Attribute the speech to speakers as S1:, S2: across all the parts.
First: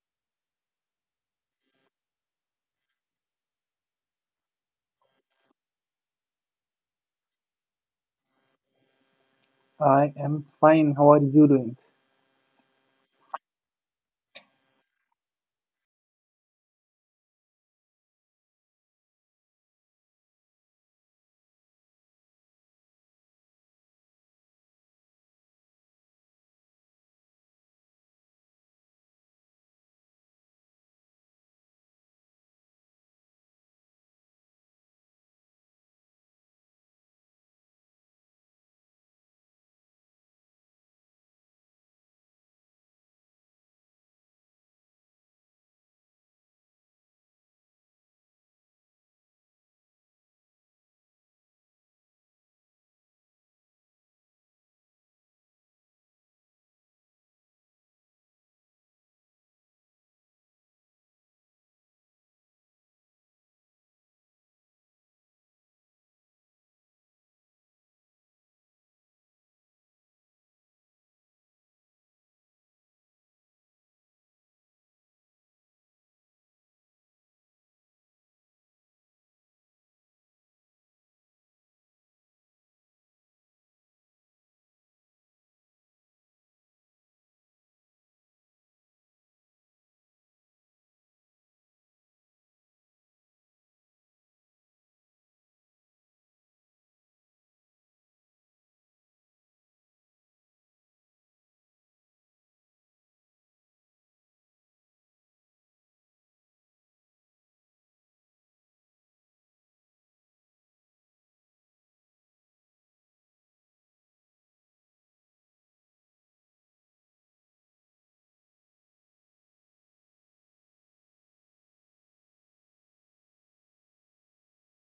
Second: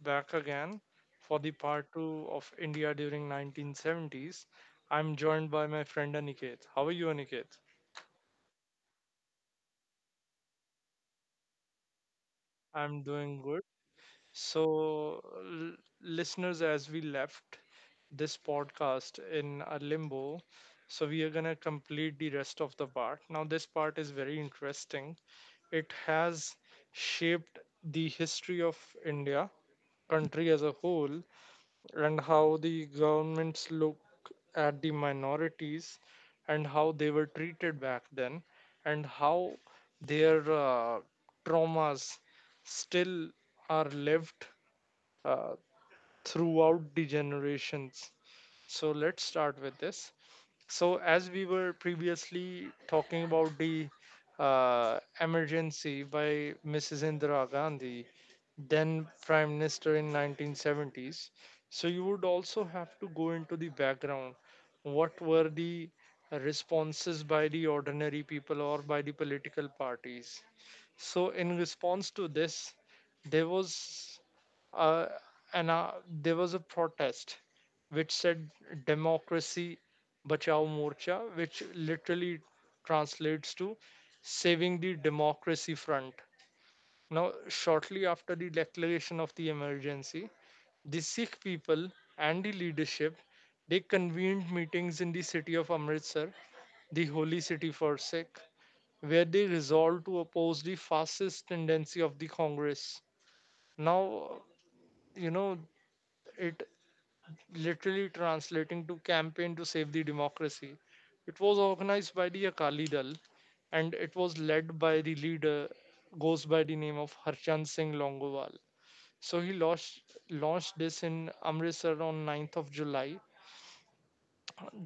S1: back again for the part two of India during 1970s. I'm joined by my friend Aniket. How are you, Aniket?
S2: I am fine. How are you doing?
S1: I'm doing good. So, listeners, as we left this podcast in a limbo, so we are gonna complete the rest of the part. Now, this part is very interesting. It has shaped the history of India, country as a whole, and how the governments look at the minorities and how they were treated back then, and how their traumas still are lived uh, throughout the generations, so let's start with this. So as we were previously talking about the emergency by Mrs. Indira Gandhi, then Prime Minister in 1970s. So you would also have to go into the background. What were the responses by the ordinary people or by the political parties? So in response to this, there was uh, an uh, there was a protest which said Democracy Bachao Morcha, which literally translates to Saving the Democracy Front. Now, shortly after the declaration of the emergency, the Sikh people and the leadership they convened meetings in the city of Amritsar, the holy city for Sikh, where they resolved to oppose the fascist tendency of the Congress. Now, you know, it literally translating to campaign to save the democracy. It was organized by the Akali Dal, and it was led by the leader goes by the name of Harchan Singh Longowal. So he launched this in Amritsar on 9th of July.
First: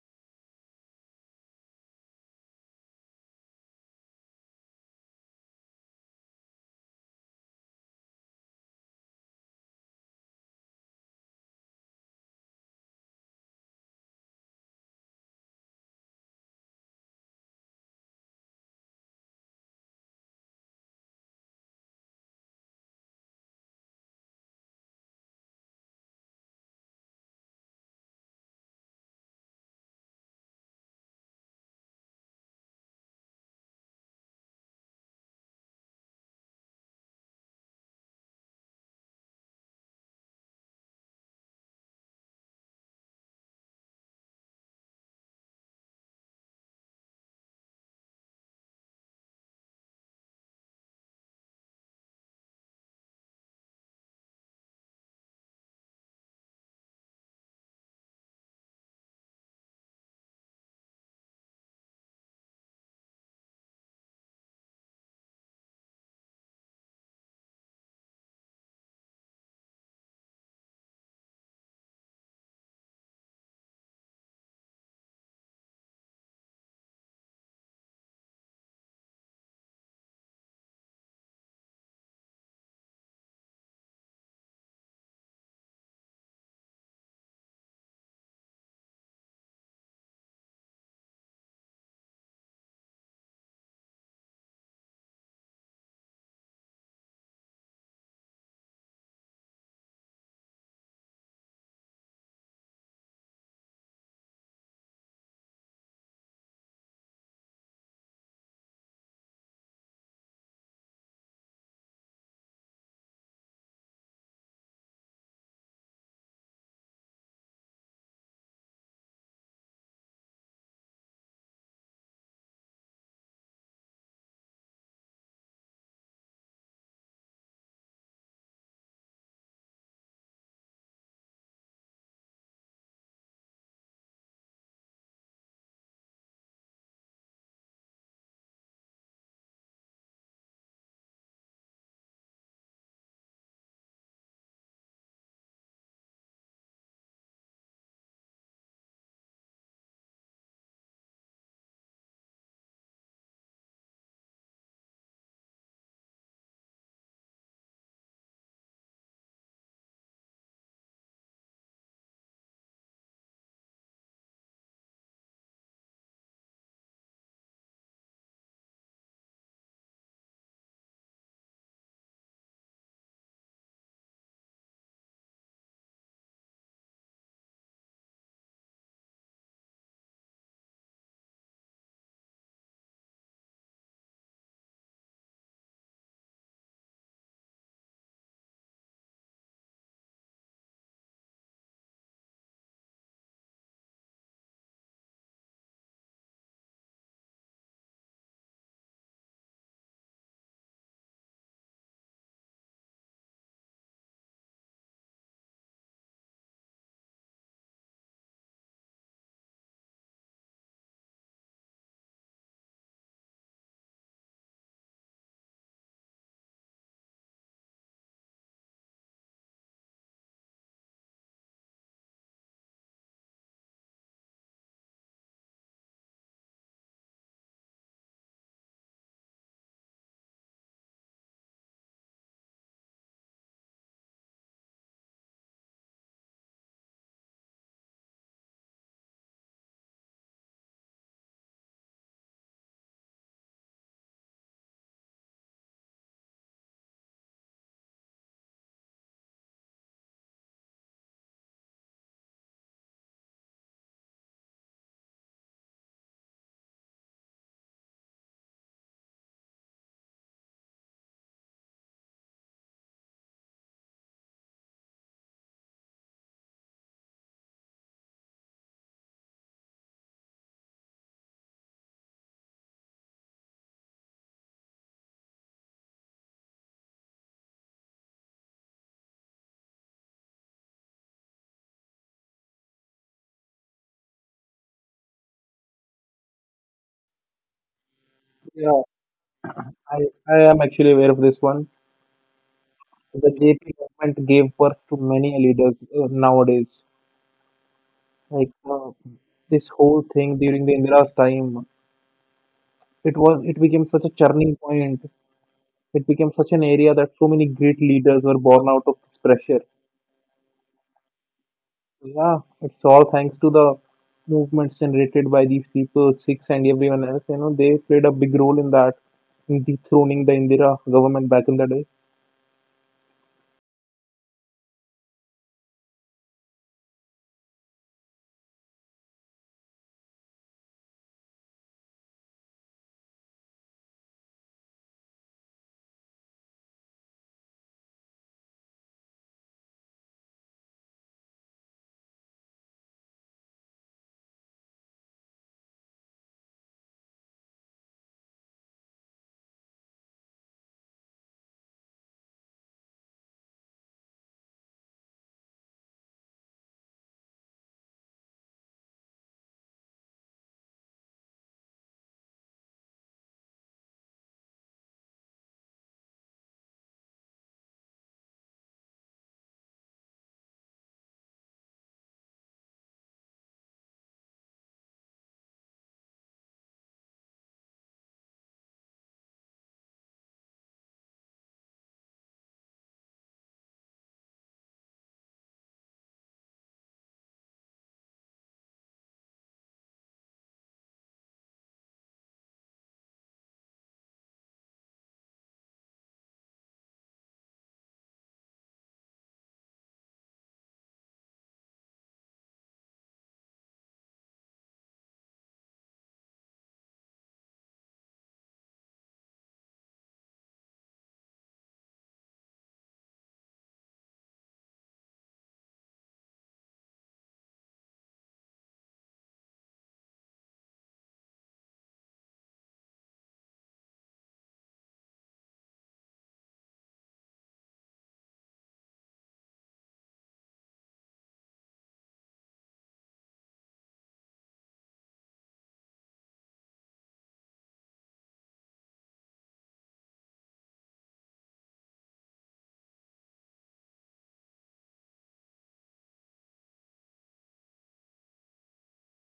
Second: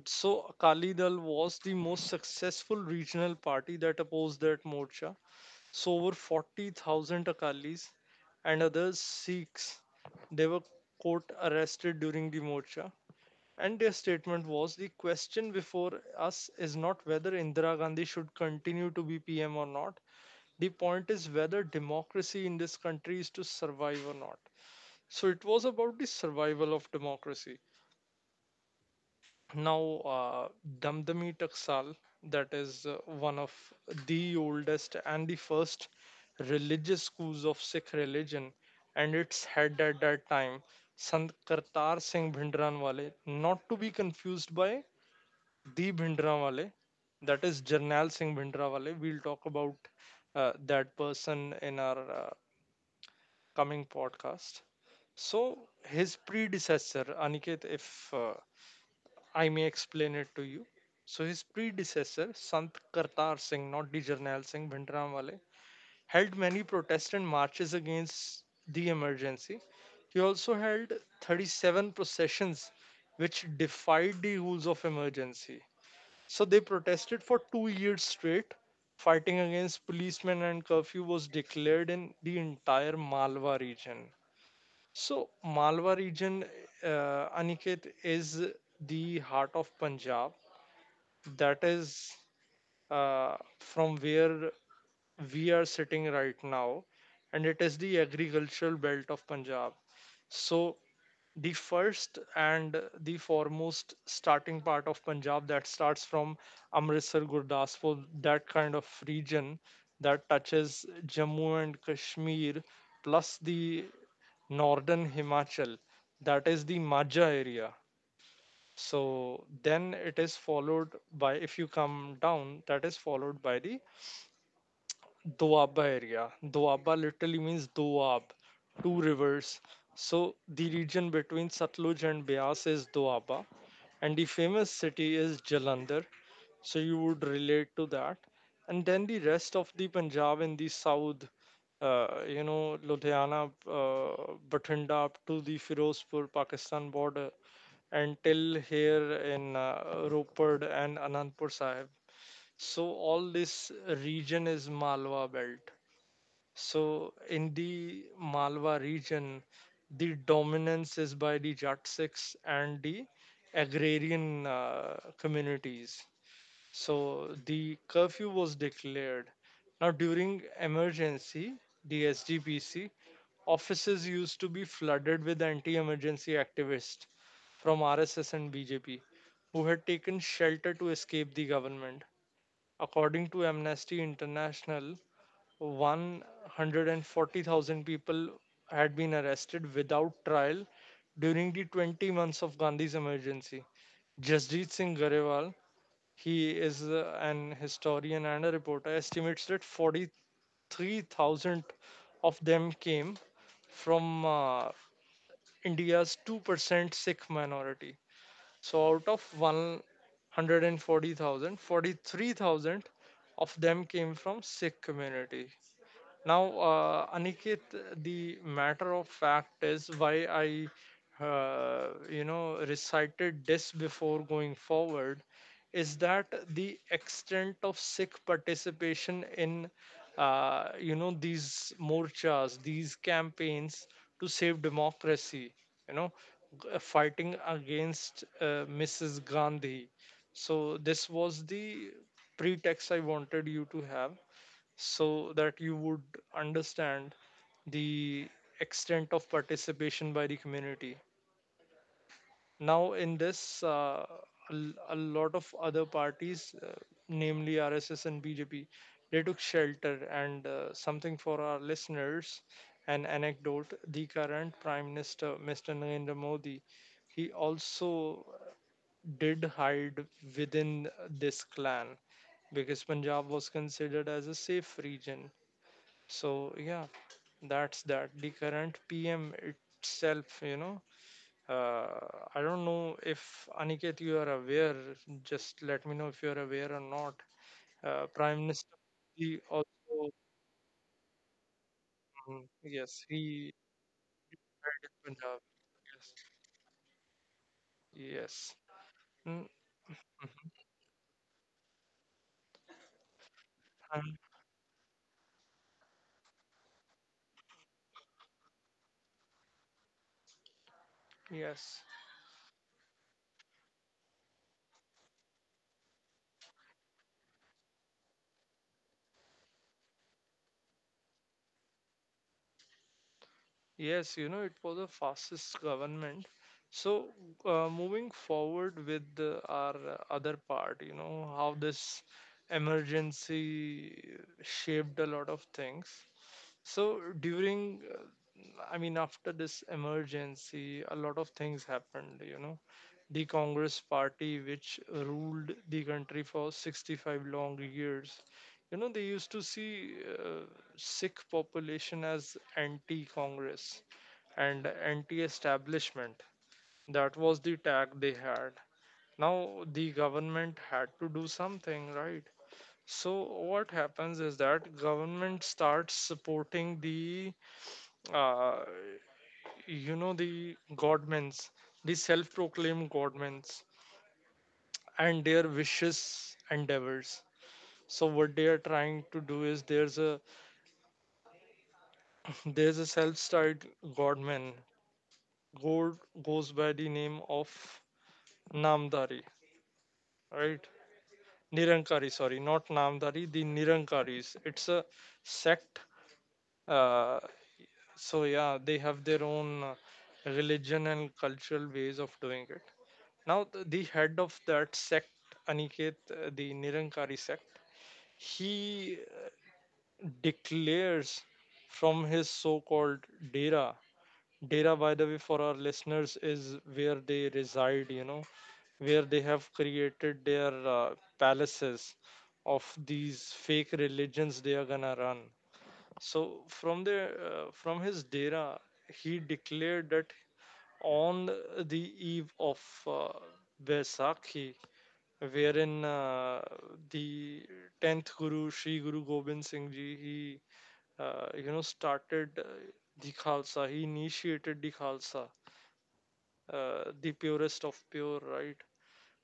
S1: So Akali Dal was the most successful regional party that opposed that Morcha. So over 40,000 Akalis and other Sikhs, they were caught arrested during the Morcha, and their statement was, the question before us is not whether Indira Gandhi should continue to be PM or not. The point is whether democracy in this country is to survive or not. So it was about the survival of democracy. Now, uh, Damdami Taksal, that is one of the oldest and the first religious schools of Sikh religion, and its head at that time, Sant Kartar Singh Bhindranwale, not to be confused by the Bhindranwale, that is Jarnail Singh Bhindranwale. We'll talk about that person in our coming podcast. So, his predecessor, Aniket, if I may explain it to you. So, his predecessor, Sant Kartar Singh, not the Jarnail Singh Bhindranwale, held many protests and marches against the emergency. He also held 37 processions which defied the rules of emergency, so they protested for 2 years straight. Fighting against policemen and curfew was declared in the entire Malwa region. So Malwa region, Aniket, is the heart of Punjab. That is from where we are sitting right now, and it is the agricultural belt of Punjab. So the first and the foremost starting part of Punjab that starts from Amritsar, Gurdaspur, that kind of region that touches Jammu and Kashmir, plus the northern Himachal, that is the Majha area. So then it is followed by, if you come down, that is followed by the Doaba area. Doaba literally means Doab, two rivers. So the region between Satluj and Bias is Doaba, and the famous city is Jalandhar. So you would relate to that. And then the rest of the Punjab in the south, Ludhiana, Bathinda up to the Firozpur Pakistan border, and till here in Rupad and Anandpur Sahib. So all this region is Malwa belt. So in the Malwa region, the dominance is by the Jat Sikhs and the agrarian communities. So the curfew was declared. Now during emergency, the SGPC offices used to be flooded with anti-emergency activists from RSS and BJP who had taken shelter to escape the government. According to Amnesty International, 140,000 people had been arrested without trial during the 20 months of Gandhi's emergency. Jasdeep Singh Garewal, he is an historian and a reporter, estimates that 43,000 of them came from India's 2% Sikh minority. So out of 140,000, 43,000 of them came from Sikh community. Now, Aniket, the matter of fact is, why I recited this before going forward is that the extent of Sikh participation in, these morchas, these campaigns to save democracy, you know, fighting against Mrs. Gandhi. So this was the pretext I wanted you to have so that you would understand the extent of participation by the community. Now, in this, a lot of other parties, namely RSS and BJP, they took shelter. And something for our listeners, an anecdote: the current Prime Minister, Mr. Narendra Modi, he also did hide within this clan because Punjab was considered as a safe region, so yeah, that's that. The current PM itself, uh, I don't know if Aniket you are aware. Just let me know if you are aware or not. Prime
S2: Yeah,
S1: Minister, he
S2: I,
S1: also,
S2: I am actually aware of this one.
S1: mm, yes,
S2: The
S1: he
S2: JP government gave birth
S1: died in
S2: to many
S1: Punjab.
S2: leaders
S1: Yes,
S2: nowadays. Like
S1: yes. Mm. Mhm.
S2: this whole thing during the Indira's time, it became such a
S1: And
S2: churning point. It became such an area that so many great leaders were born out of this pressure.
S1: yes.
S2: Yeah, it's all thanks to the movements generated by these people, Sikhs and everyone else. You know, they played a big role in that, in dethroning the Indira government back in the day.
S1: Yes, it was a fascist government. So, moving forward with our other part, how this emergency shaped a lot of things. So, during I mean, after this emergency, a lot of things happened. The Congress party, which ruled the country for 65 long years, they used to see sick population as anti Congress and anti establishment. That was the tag they had. Now, the government had to do something, right? So, what happens is that government starts supporting the uh, you know the godmens, the self-proclaimed godmens, and their vicious endeavors. So what they are trying to do is, there's a self-styled godman god goes by the name of namdari, right, nirankari, sorry, not namdari, the nirankaris. It's a sect. uh, so yeah, they have their own religion and cultural ways of doing it. Now, the head of that sect, Aniket, the Nirankari sect, he declares from his so called Dera. Dera, by the way, for our listeners, is where they reside, where they have created their palaces of these fake religions they are gonna run. So, from his Dera, he declared that on the eve of uh, Vaisakhi, wherein the 10th guru Sri Guru Gobind Singh Ji, he started the Khalsa, he initiated the Khalsa, the purest of pure, right.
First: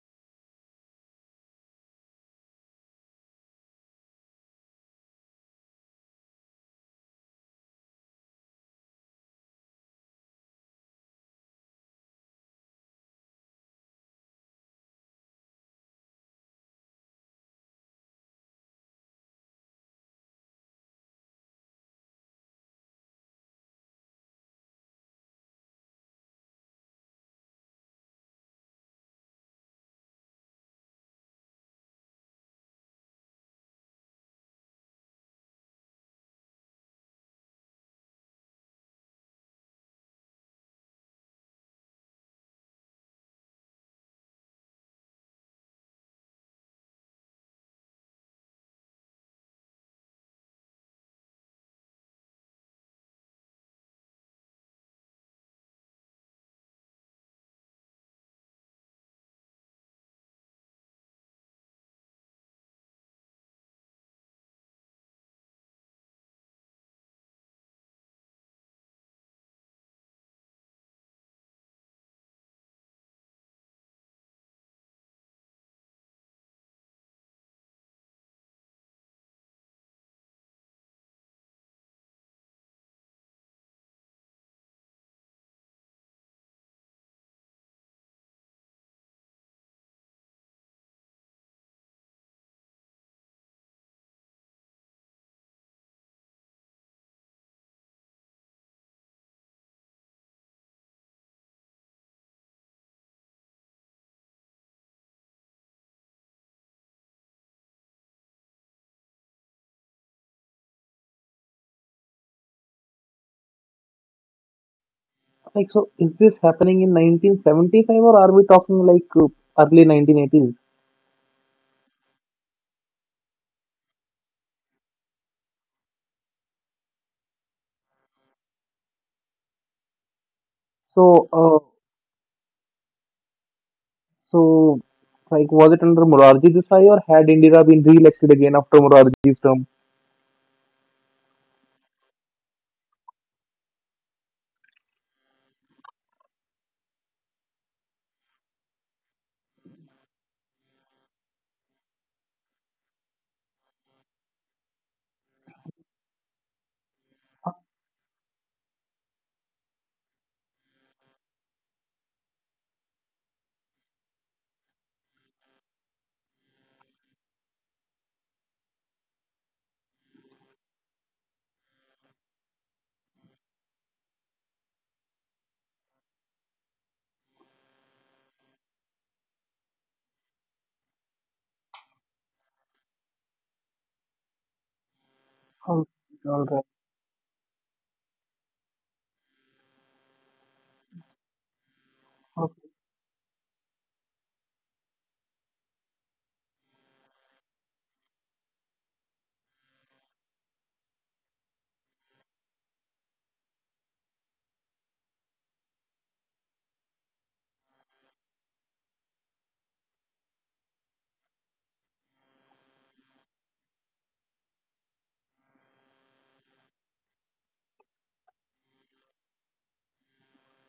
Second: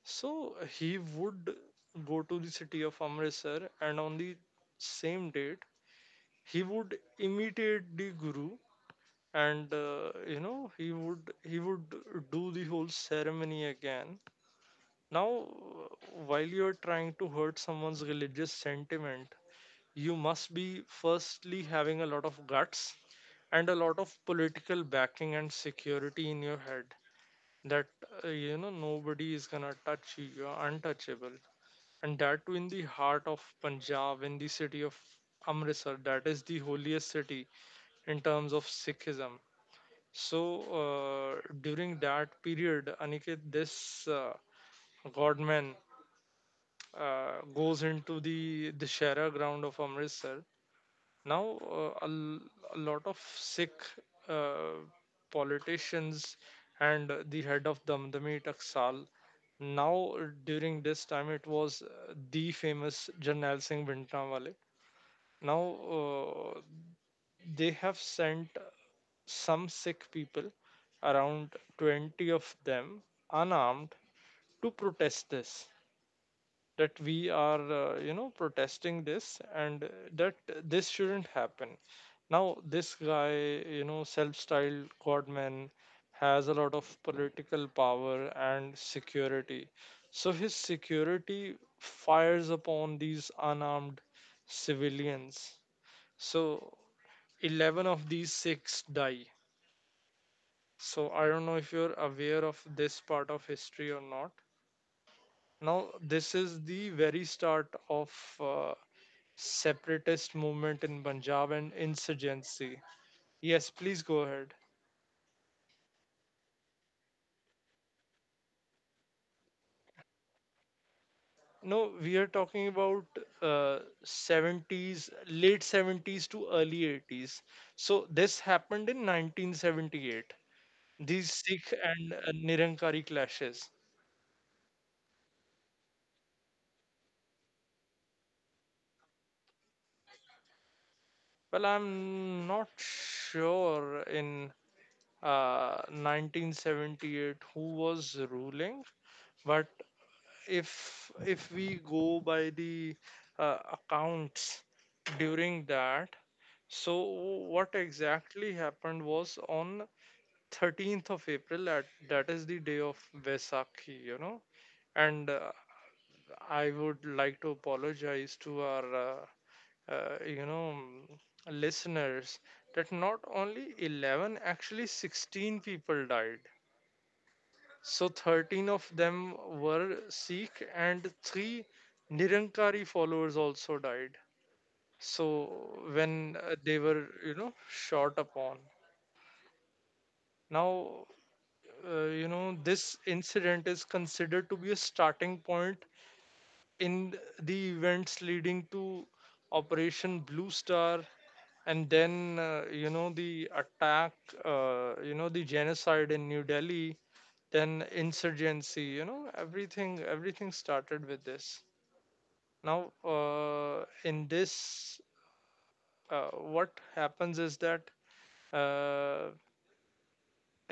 S1: So he would go to the city of Amritsar, and on the same date he would imitate the guru, and he would do the whole ceremony again. Now, while you're trying to hurt someone's religious sentiment, you must be firstly having a lot of guts and a lot of political backing and security in your head, that nobody is gonna touch you, you're untouchable, and that too in the heart of Punjab, in the city of Amritsar, that is the holiest city in terms of Sikhism. So, during that period, Aniket, this godman goes into the Dashera ground of Amritsar. Now, a lot of Sikh uh, politicians and the head of Damdami Taksal. Now, during this time, it was the famous Jarnail Singh Bhintranwale. Now, they have sent some Sikh people, around 20 of them, unarmed, to protest this, that we are protesting this, and that this shouldn't happen. Now, this guy, self-styled godman, has a lot of political power and security, so his security fires upon these unarmed civilians. So 11 of these 6 die. So I don't know if you're aware of this part of history or not. Now, this is the very start of uh, separatist movement in Punjab and insurgency. Yes, please go ahead.
S2: Like, so is this happening in 1975 or are we talking like early 1980s?
S1: No, we are talking about uh, 70s, late 70s to early 80s. So this happened in 1978. These
S2: So, uh,
S1: Sikh and Nirankari clashes.
S2: so like, was it under Morarji Desai or had Indira been re-elected again after Morarji's term?
S1: Well, I'm not sure in 1978 who was ruling, but if we go by the accounts during that. So what exactly happened was on 13th of April at that is the day of Vesakhi, and I would like to apologize to our uh, you know listeners, that not only 11, actually 16 people died. So 13 of them were Sikh, and three Nirankari followers also died. So
S2: Okay,
S1: when
S2: all right.
S1: they were, shot upon. Now,
S2: Okay.
S1: this incident is considered to be a starting point in the events leading to Operation Blue Star, and then the attack, the genocide in New Delhi, then insurgency. You know, everything started with this. Now, in this uh, what happens is that, uh,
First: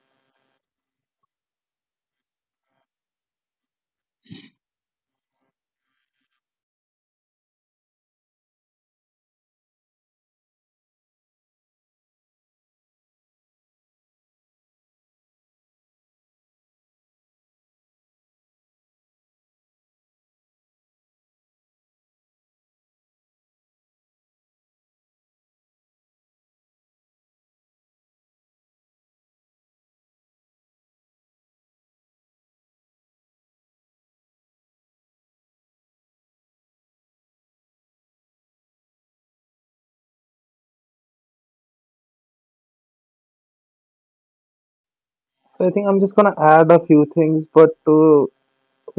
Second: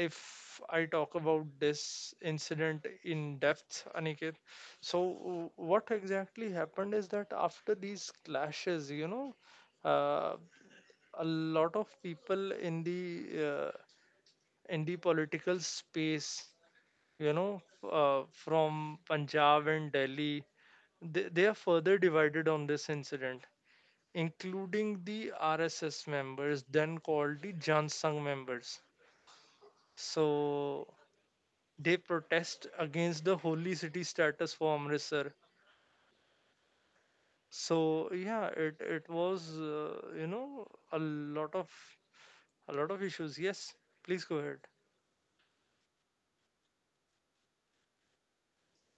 S1: if I talk about this incident in depth, Aniket, so what exactly happened is that after these clashes, you know, uh, a lot of people in the, uh, in the political space, you know, from Punjab and Delhi, they are further divided on this incident, including the RSS members, then called the Jan Sangh members. So they protest against the holy city status for Amritsar. So yeah, it was, a lot of a lot of issues. Yes, please go ahead.
S2: So I think I'm just gonna add a few things, but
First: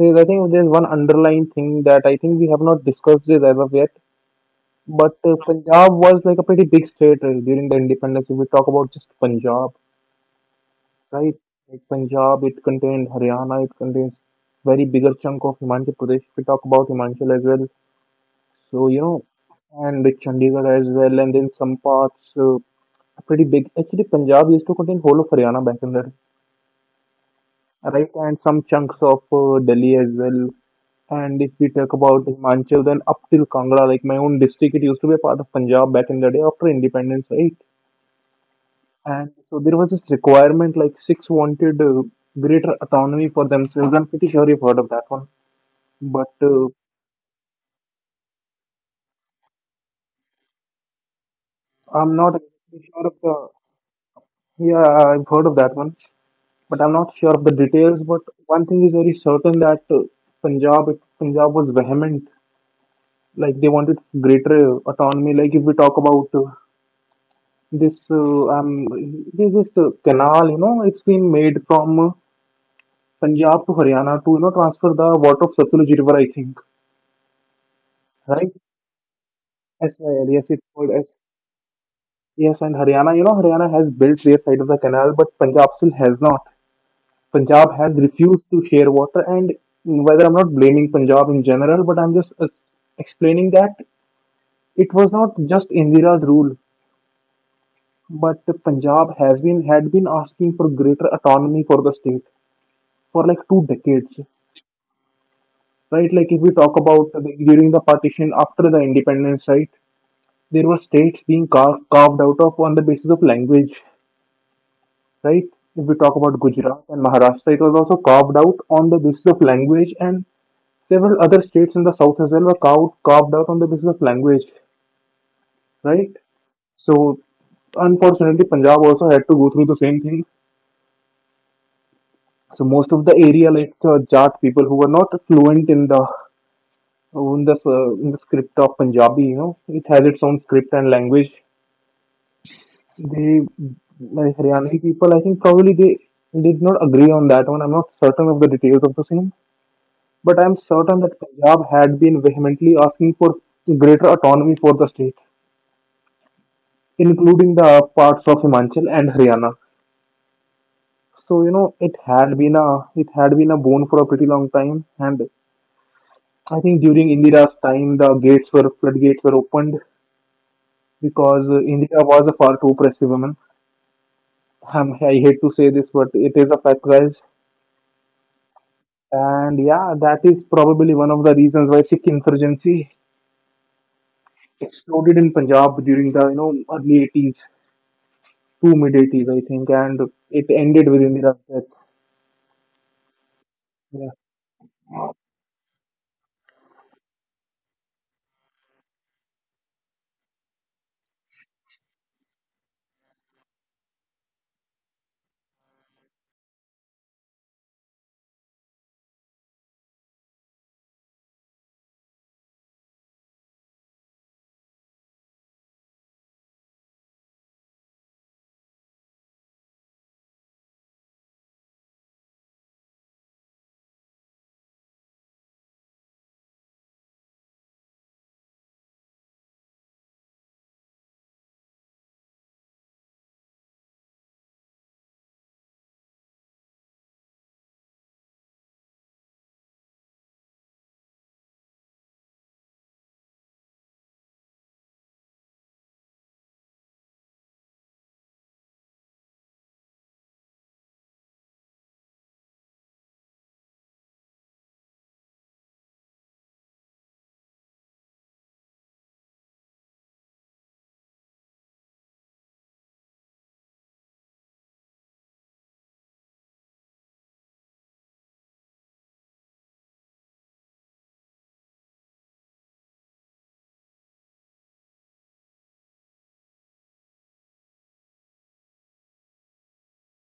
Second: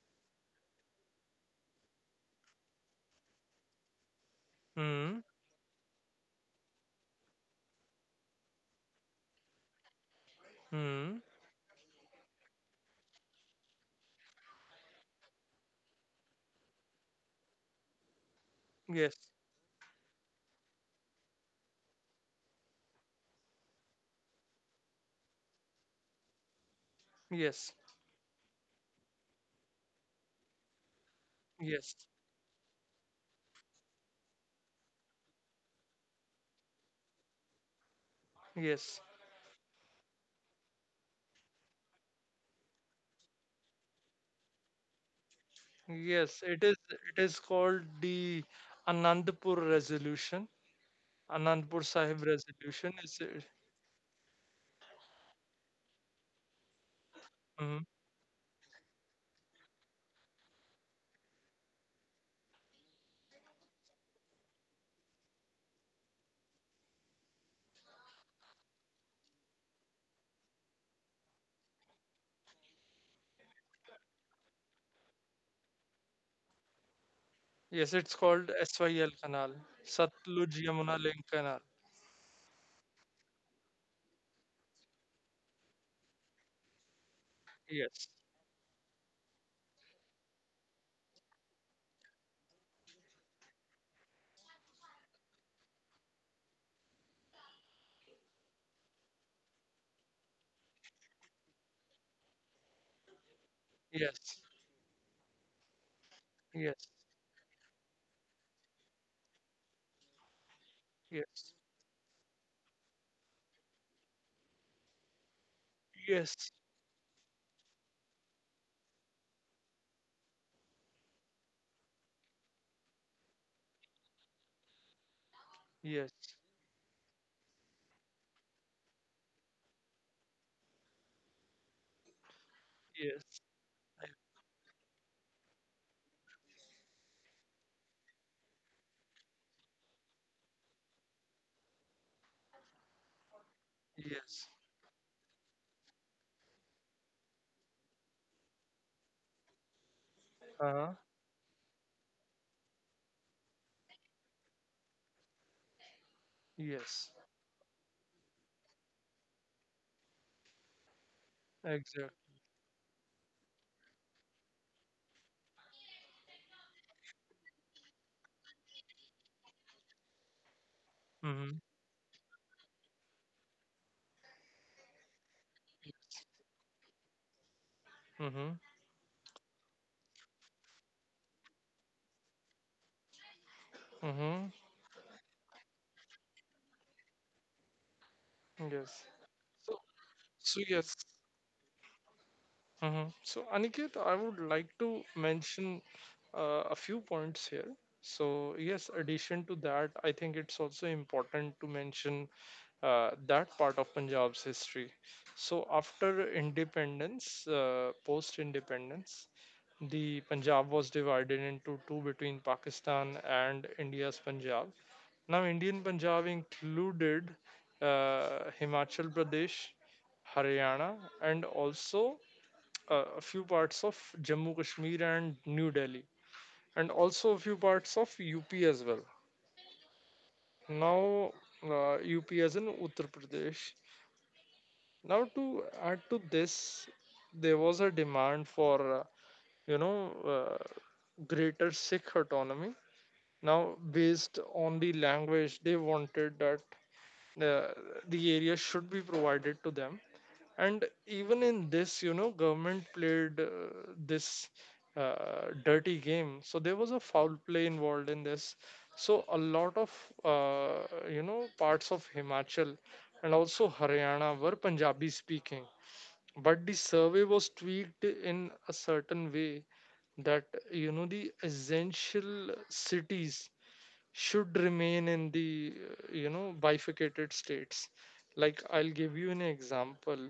S2: I think there's one underlying thing that I think we have not discussed it as of yet. But
S1: Hmm.
S2: Punjab was like a pretty big state during the independence. If we talk about just Punjab,
S1: Hmm.
S2: right, like Punjab, it contained Haryana, it contains very bigger chunk of Himachal Pradesh. We talk about Himachal as well, so you
S1: Yes.
S2: know, and like Chandigarh as well, and then some parts are pretty big. Actually, Punjab used to contain whole of Haryana back in there,
S1: Yes.
S2: right, and some chunks of Delhi as well. And if we talk
S1: Yes.
S2: about Himachal, then up till Kangra, like my own district, it used to be a part of Punjab back in the day after independence, right?
S1: Yes.
S2: And so there was this requirement like six wanted greater autonomy for themselves. I'm pretty sure you've heard of that one, but
S1: Yes, it is called the Anandpur Resolution. Anandpur
S2: I'm
S1: Sahib
S2: not exactly
S1: Resolution
S2: sure of
S1: is it,
S2: the. Yeah, I've heard of that one, but I'm not sure of the
S1: mhm.
S2: details. But one thing is very certain that Punjab, Punjab was vehement. Like they wanted greater autonomy. Like if we talk about this, this this canal, you know, it's been made from Punjab to Haryana to you know transfer the water of Satluj River, I think,
S1: Yes, it's
S2: right?
S1: called SYL Canal,
S2: As well, yes, it
S1: Satluj
S2: would.
S1: Yamuna
S2: As
S1: Link Canal.
S2: yes, and Haryana, you know, Haryana has built their side of the canal, but Punjab still has not. Punjab has
S1: Yes,
S2: refused to share water, and whether I'm not blaming Punjab in general, but I'm just explaining that it was not just Indira's rule, but Punjab has been had been asking for greater autonomy for the state for like two decades,
S1: yes,
S2: right? Like if we talk
S1: yes,
S2: about during the partition after the independence, right? There were states being
S1: yes,
S2: carved out of on the basis of language, right? If we talk about Gujarat and Maharashtra, it was also carved out on the basis of language, and several other states in the south as well were carved out on the basis of language,
S1: yes,
S2: right? So, unfortunately, Punjab also had to go through the same thing. So, most of
S1: yes,
S2: the
S1: yes,
S2: area, like the
S1: I-
S2: Jat people who were not fluent in the in the script of Punjabi, you know, it has its own script and language. They, like
S1: yes,
S2: Haryani people, I think probably they did not agree on that one. I'm not certain of the details of the same. But I am
S1: uh-huh.
S2: certain that Punjab had been vehemently asking for greater autonomy for the state,
S1: Yes,
S2: including the parts of Himachal and Haryana. So you know,
S1: exact.
S2: it had been a bone for a pretty long time, and I think during Indira's time, the gates were floodgates were opened because
S1: Mm-hmm.
S2: Indira was a far too oppressive woman. I hate to say this, but it is a fact, guys.
S1: Mm-hmm.
S2: And yeah, that is probably one of the reasons why Sikh insurgency
S1: Mm-hmm.
S2: exploded in Punjab during the you know early 80s. Two
S1: Yes.
S2: mid-80s, I think,
S1: So,
S2: and it
S1: so
S2: ended
S1: yes.
S2: with Indira's death.
S1: Mhm. So, Aniket,
S2: Yeah.
S1: I would like to mention a few points here. So, yes, addition to that, I think it's also important to mention that part of Punjab's history. So, after independence, post independence, the Punjab was divided into two between Pakistan and India's Punjab. Now, Indian Punjab included Himachal Pradesh, Haryana, and also a few parts of Jammu Kashmir and New Delhi, and also a few parts of UP as well. Now, UP as in Uttar Pradesh. Now, to add to this, there was a demand for, you know uh, greater Sikh autonomy. Now, based on the language, they wanted that, uh, the area should be provided to them, and even in this, you know, government played, this dirty game. So there was a foul play involved in this. So a lot of, parts of Himachal and also Haryana were Punjabi speaking, but the survey was tweaked in a certain way that, you know, the essential cities should remain in the, bifurcated states. Like, I'll give you an example.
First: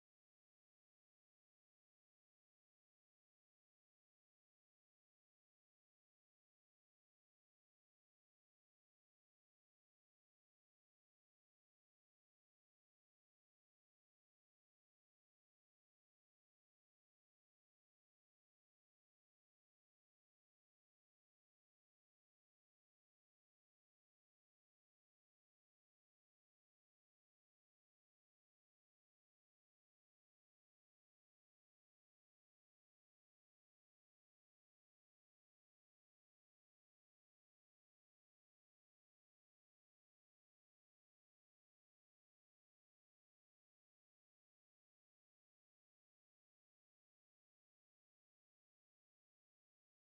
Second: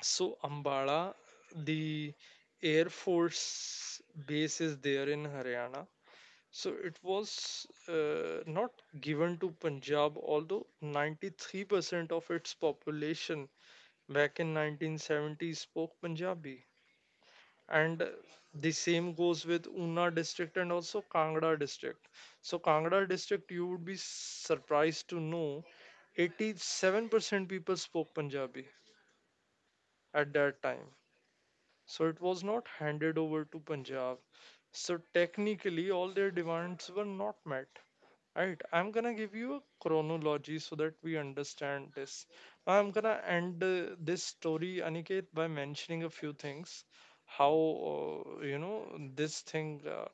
S1: So Ambala, the Air Force base is there in Haryana. So it was, not given to Punjab, although 93% of its population back in 1970 spoke Punjabi. And the same goes with Una district and also Kangra district. So Kangra district, you would be surprised to know 87% people spoke Punjabi at that time. So it was not handed over to Punjab. So technically, all their demands were not met. Right, I'm gonna give you a chronology so that we understand this. I'm gonna end this story, Aniket, by mentioning a few things. How this thing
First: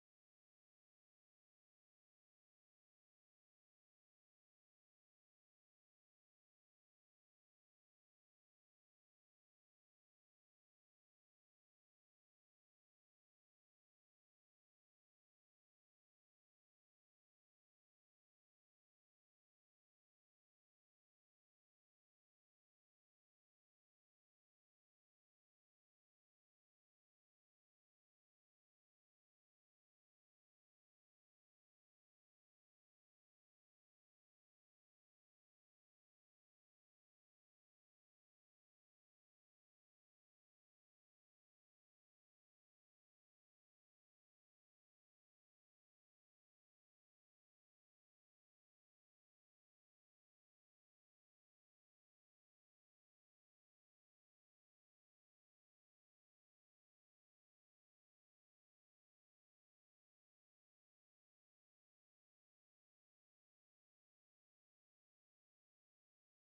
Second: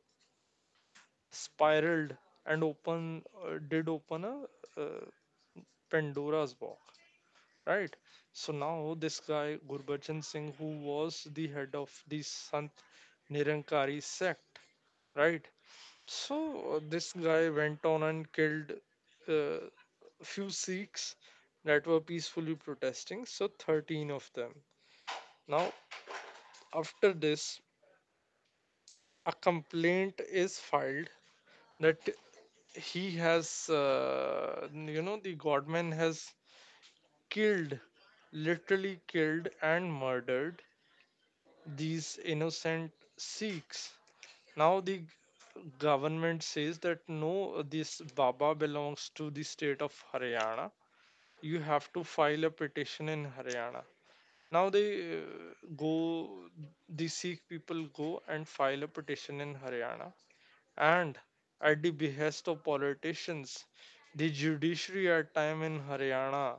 S1: spiraled and open, did open a, Pandora's box, right? So now this guy Gurbachan Singh, who was the head of the Sant Nirankari sect, right? So this guy went on and killed uh, few Sikhs that were peacefully protesting, so 13 of them. Now, after this, a complaint is filed that he has, the godman has killed, literally killed and murdered these innocent Sikhs. Now the government says that no, this Baba belongs to the state of Haryana. You have to file a petition in Haryana. Now they go, the Sikh people go and file a petition in Haryana. And at the behest of politicians, the judiciary at time in Haryana,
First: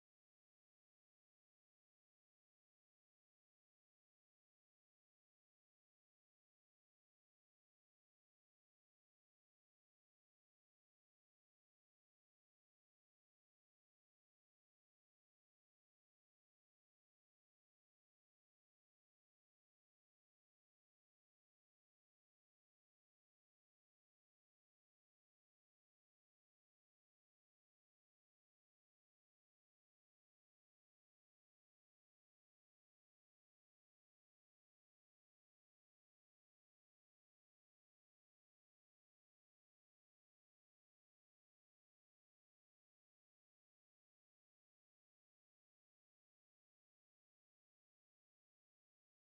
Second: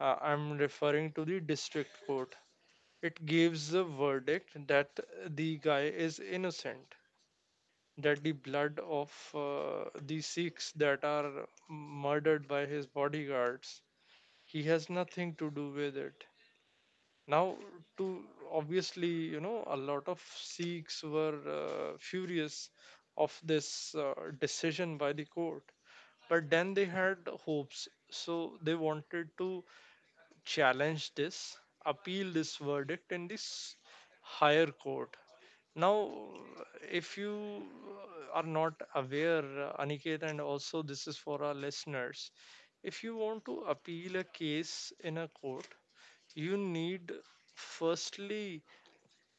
S1: I'm referring to the district court, it gives a verdict that the guy is innocent, that the blood of, the Sikhs that are murdered by his bodyguards, he has nothing to do with it. Now, to obviously, you know, a lot of Sikhs were furious of this decision by the court, but then they had hopes, so they wanted to challenge this, appeal this verdict in this higher court. Now, if you are not aware, Aniket, and also this is for our listeners, if you want to appeal a case in a court, you need firstly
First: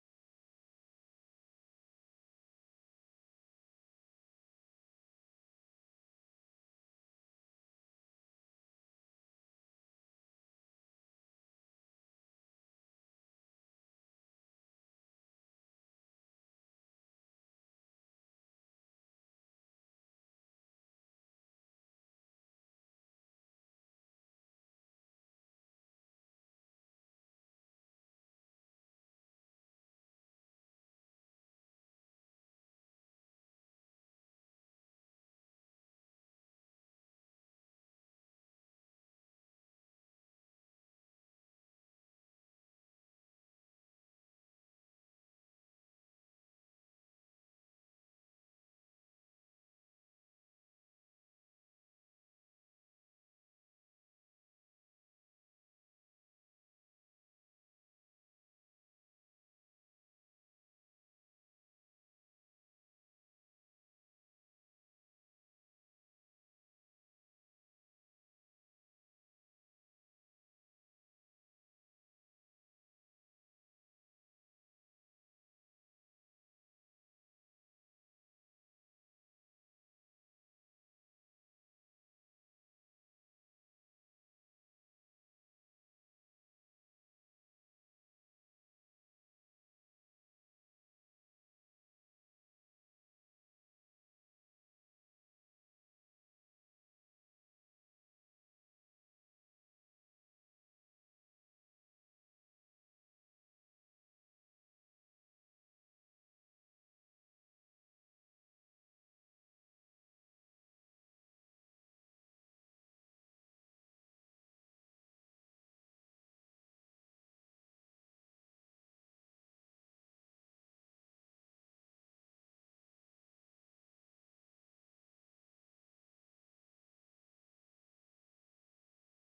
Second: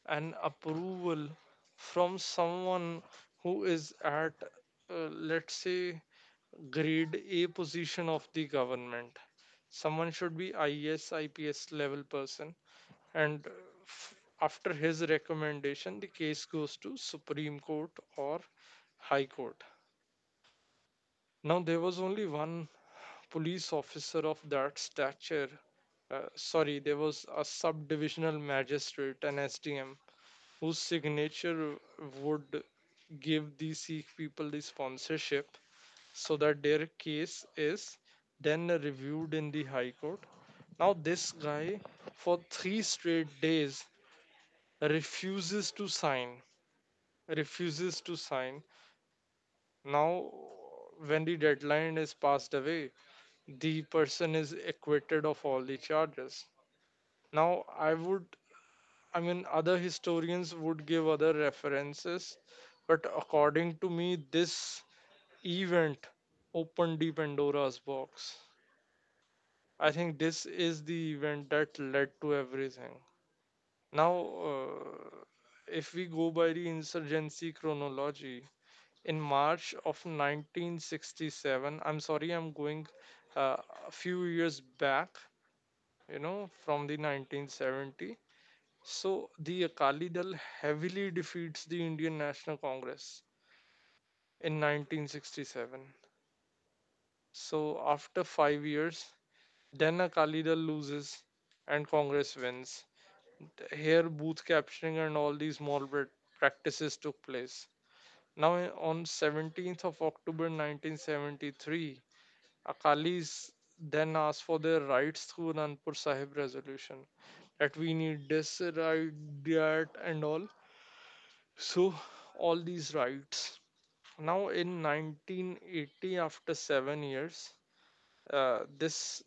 S1: an approval from someone who is at, let's say, grade A position of the government. Someone should be IS, IPS level person, and f- after his recommendation the case goes to Supreme Court or High Court. Now there was only one police officer of that stature, sorry, there was a subdivisional magistrate, an SDM, whose signature would give the Sikh people the sponsorship so that their case is then reviewed in the High Court. Now this guy for 3 straight days refuses to sign, refuses to sign. Now, when the deadline is passed away, the person is acquitted of all the charges. Now, I would, I mean, other historians would give other references, but according to me, this event opened the Pandora's box. I think this is the event that led to everything. Now, if we go by the insurgency chronology, in March of 1967. I'm sorry, I'm going uh, a few years back, you know, from the 1970. So the Akali Dal heavily defeats the Indian National Congress in 1967. So after 5 years, then Akali Dal loses and Congress wins. Here, booth capturing and all these moral practices took place. Now, on 17th of October 1973, Akalis then asked for their rights through Anandpur Sahib resolution, that we need this right, that, and all. So, all these rights. Now, in 1980, after 7 years, this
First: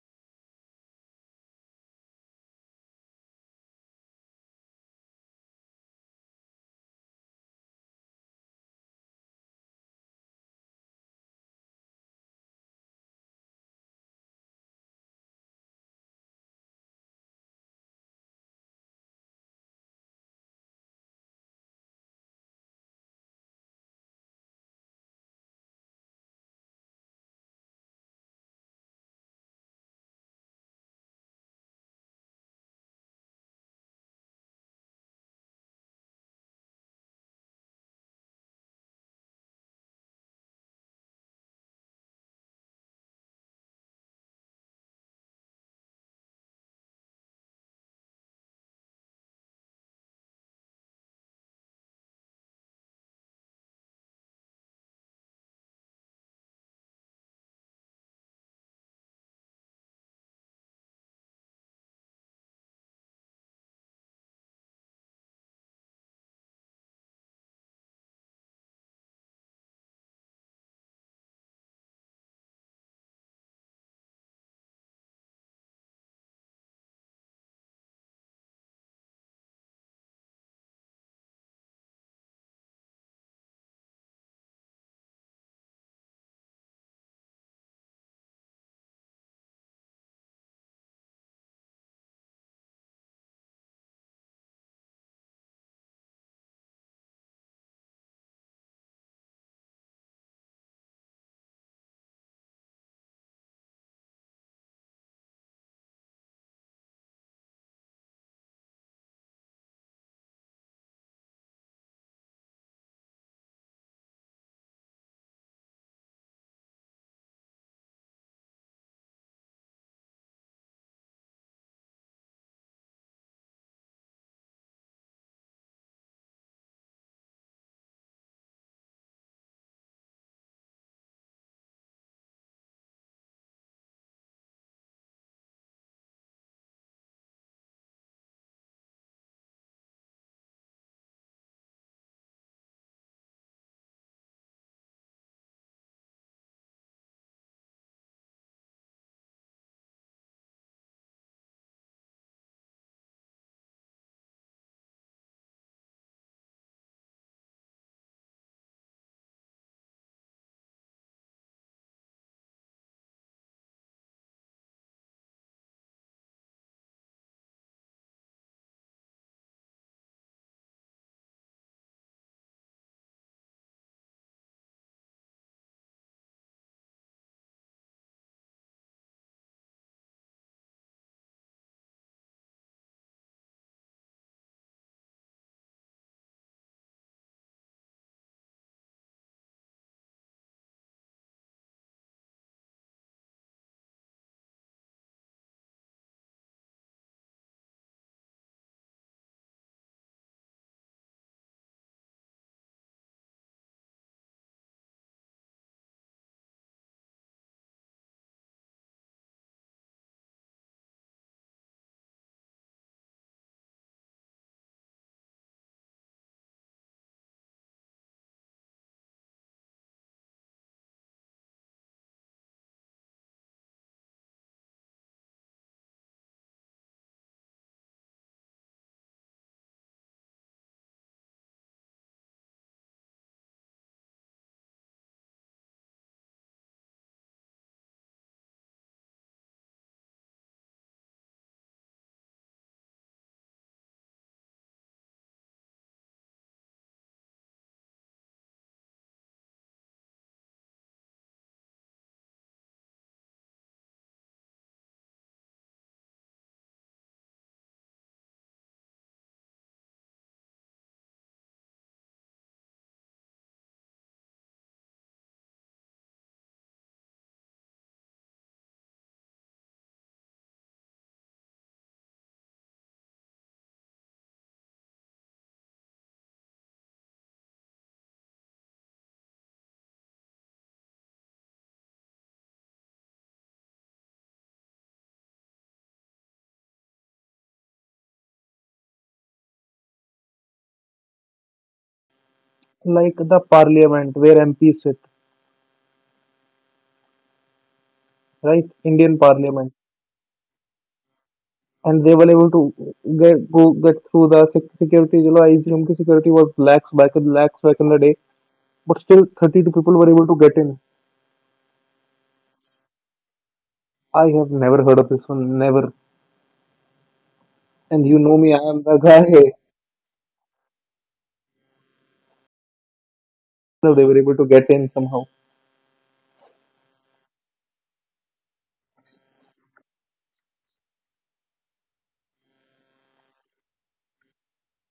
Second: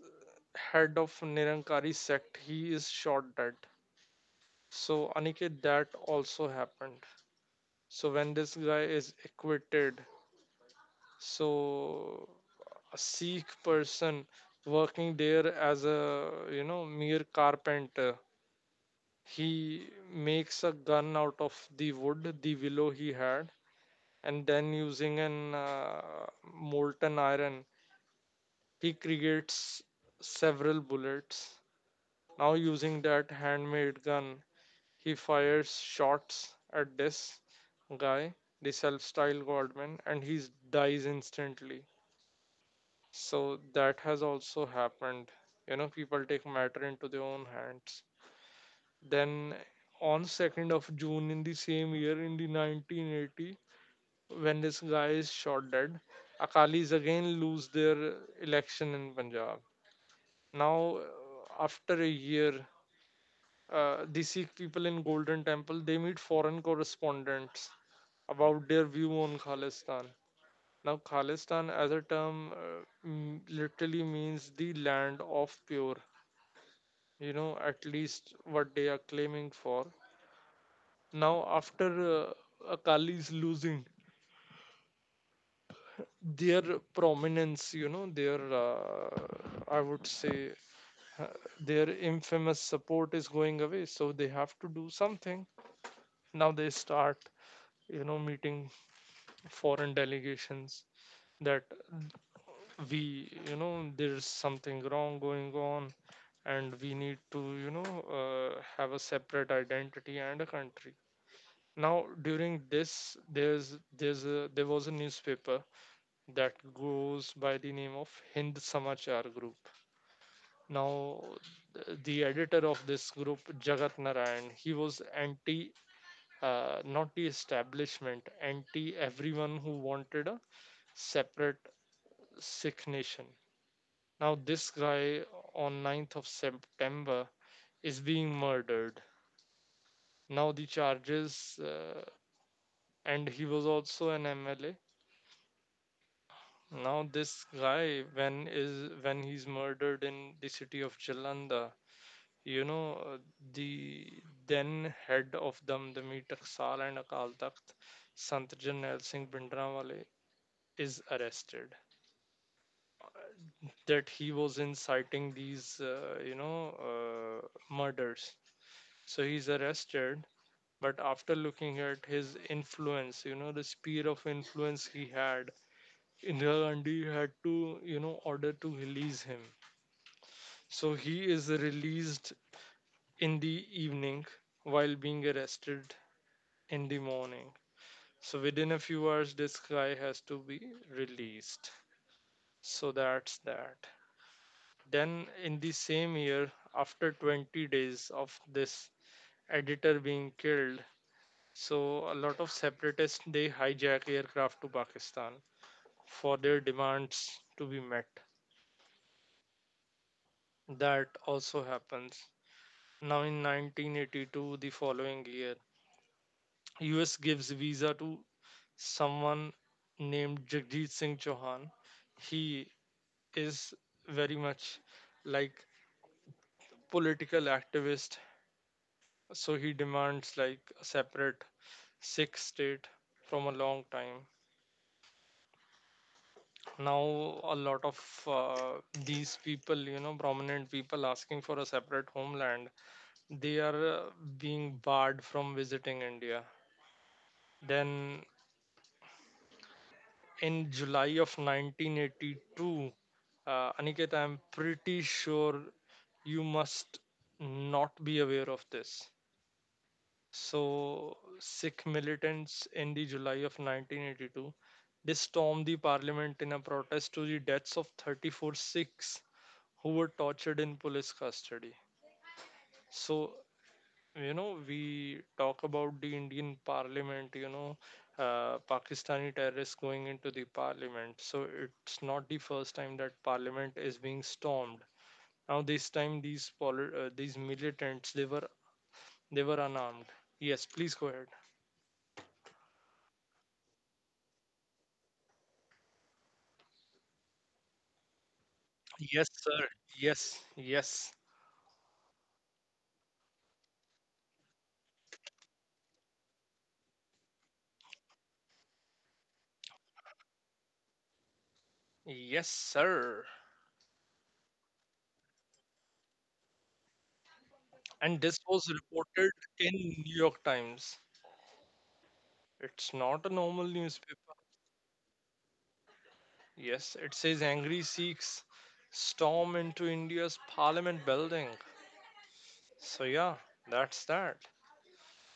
S1: head of Nirankari sect, he is shot dead. So, Aniket, that also happened. So, when this guy is acquitted, so a Sikh person working there as a, you know, mere carpenter. He makes a gun out of the wood, the willow he had, and then using an, molten iron, he creates several bullets. Now using that handmade gun, he fires shots at this guy, the self-styled Godman, and he dies instantly. So that has also happened. You know, people take matter into their own hands. Then on 2nd of June in the same year, in the 1980, when this guy is shot dead, Akalis again lose their election in Punjab. Now, after a year, the Sikh people in Golden Temple, they meet foreign correspondents about their view on Khalistan. Now, Khalistan as a term, literally means the land of pure, you know, at least what they are claiming for. Now after Akali's losing their prominence, you know, their, I would say, uh, their infamous support is going away, so they have to do something. Now they start, you know, meeting foreign delegations that we, you know, there's something wrong going on, and we need to, you know, have a separate identity and a country. Now during this, there was a newspaper that goes by the name of Hind Samachar group. Now the editor of this group, Jagat Narayan, he was anti, not the establishment, anti everyone who wanted a separate Sikh nation. Now this guy on 9th of September is being murdered. Now the charges, uh, and he was also an MLA. Now this guy, when he's murdered in the city of Jalandhar, you know, uh, the then head of Damdami Taksal and Akal Takht, Sant Jarnal Singh Bhindranwale, is arrested. That he was inciting these, murders. So he's arrested. But after looking at his influence, you know, the sphere of influence he had, Indira Gandhi had to, you know, order to release him. So he is released in the evening while being arrested in the morning. So within a few hours, this guy has to be released. So that's that. Then, in the same year, after 20 days of this editor being killed, so a lot of separatists they hijack aircraft to Pakistan for their demands to be met. That also happens. Now, in 1982, the following year, US gives visa to someone named Jagdeep Singh Chauhan. He is very much like political activist, so he demands like a separate Sikh state from a long time. Now a lot of, uh, these people, you know, prominent people asking for a separate homeland, they are, being barred from visiting India. Then in July of 1982, Aniket, I'm pretty sure you must not be aware of this. So, Sikh militants in the July of 1982, they stormed the parliament in a protest to the deaths of 34 Sikhs who were tortured in police custody. So, you know, we talk about the Indian parliament, you know, Pakistani terrorists going into the parliament. So, it's not the first time that parliament is being stormed. Now this time these these militants, they were, they were unarmed. Yes, please go ahead.
S2: Like the parliament where MPs sit, right? Indian
S1: Yes, sir.
S2: parliament.
S1: Yes, yes,
S2: And they were able to get through the sec- security. You know, I assume the security was lax back in the day, but still 32 people were able to get in.
S1: yes, sir.
S2: I have never heard of this one, never. And you
S1: And
S2: know
S1: this
S2: me, I
S1: was
S2: am the
S1: reported
S2: guy.
S1: in New York Times. It's not a normal
S2: So they were able
S1: newspaper.
S2: to get in somehow.
S1: Yes, it says angry Sikhs storm into India's parliament building. So yeah, that's that.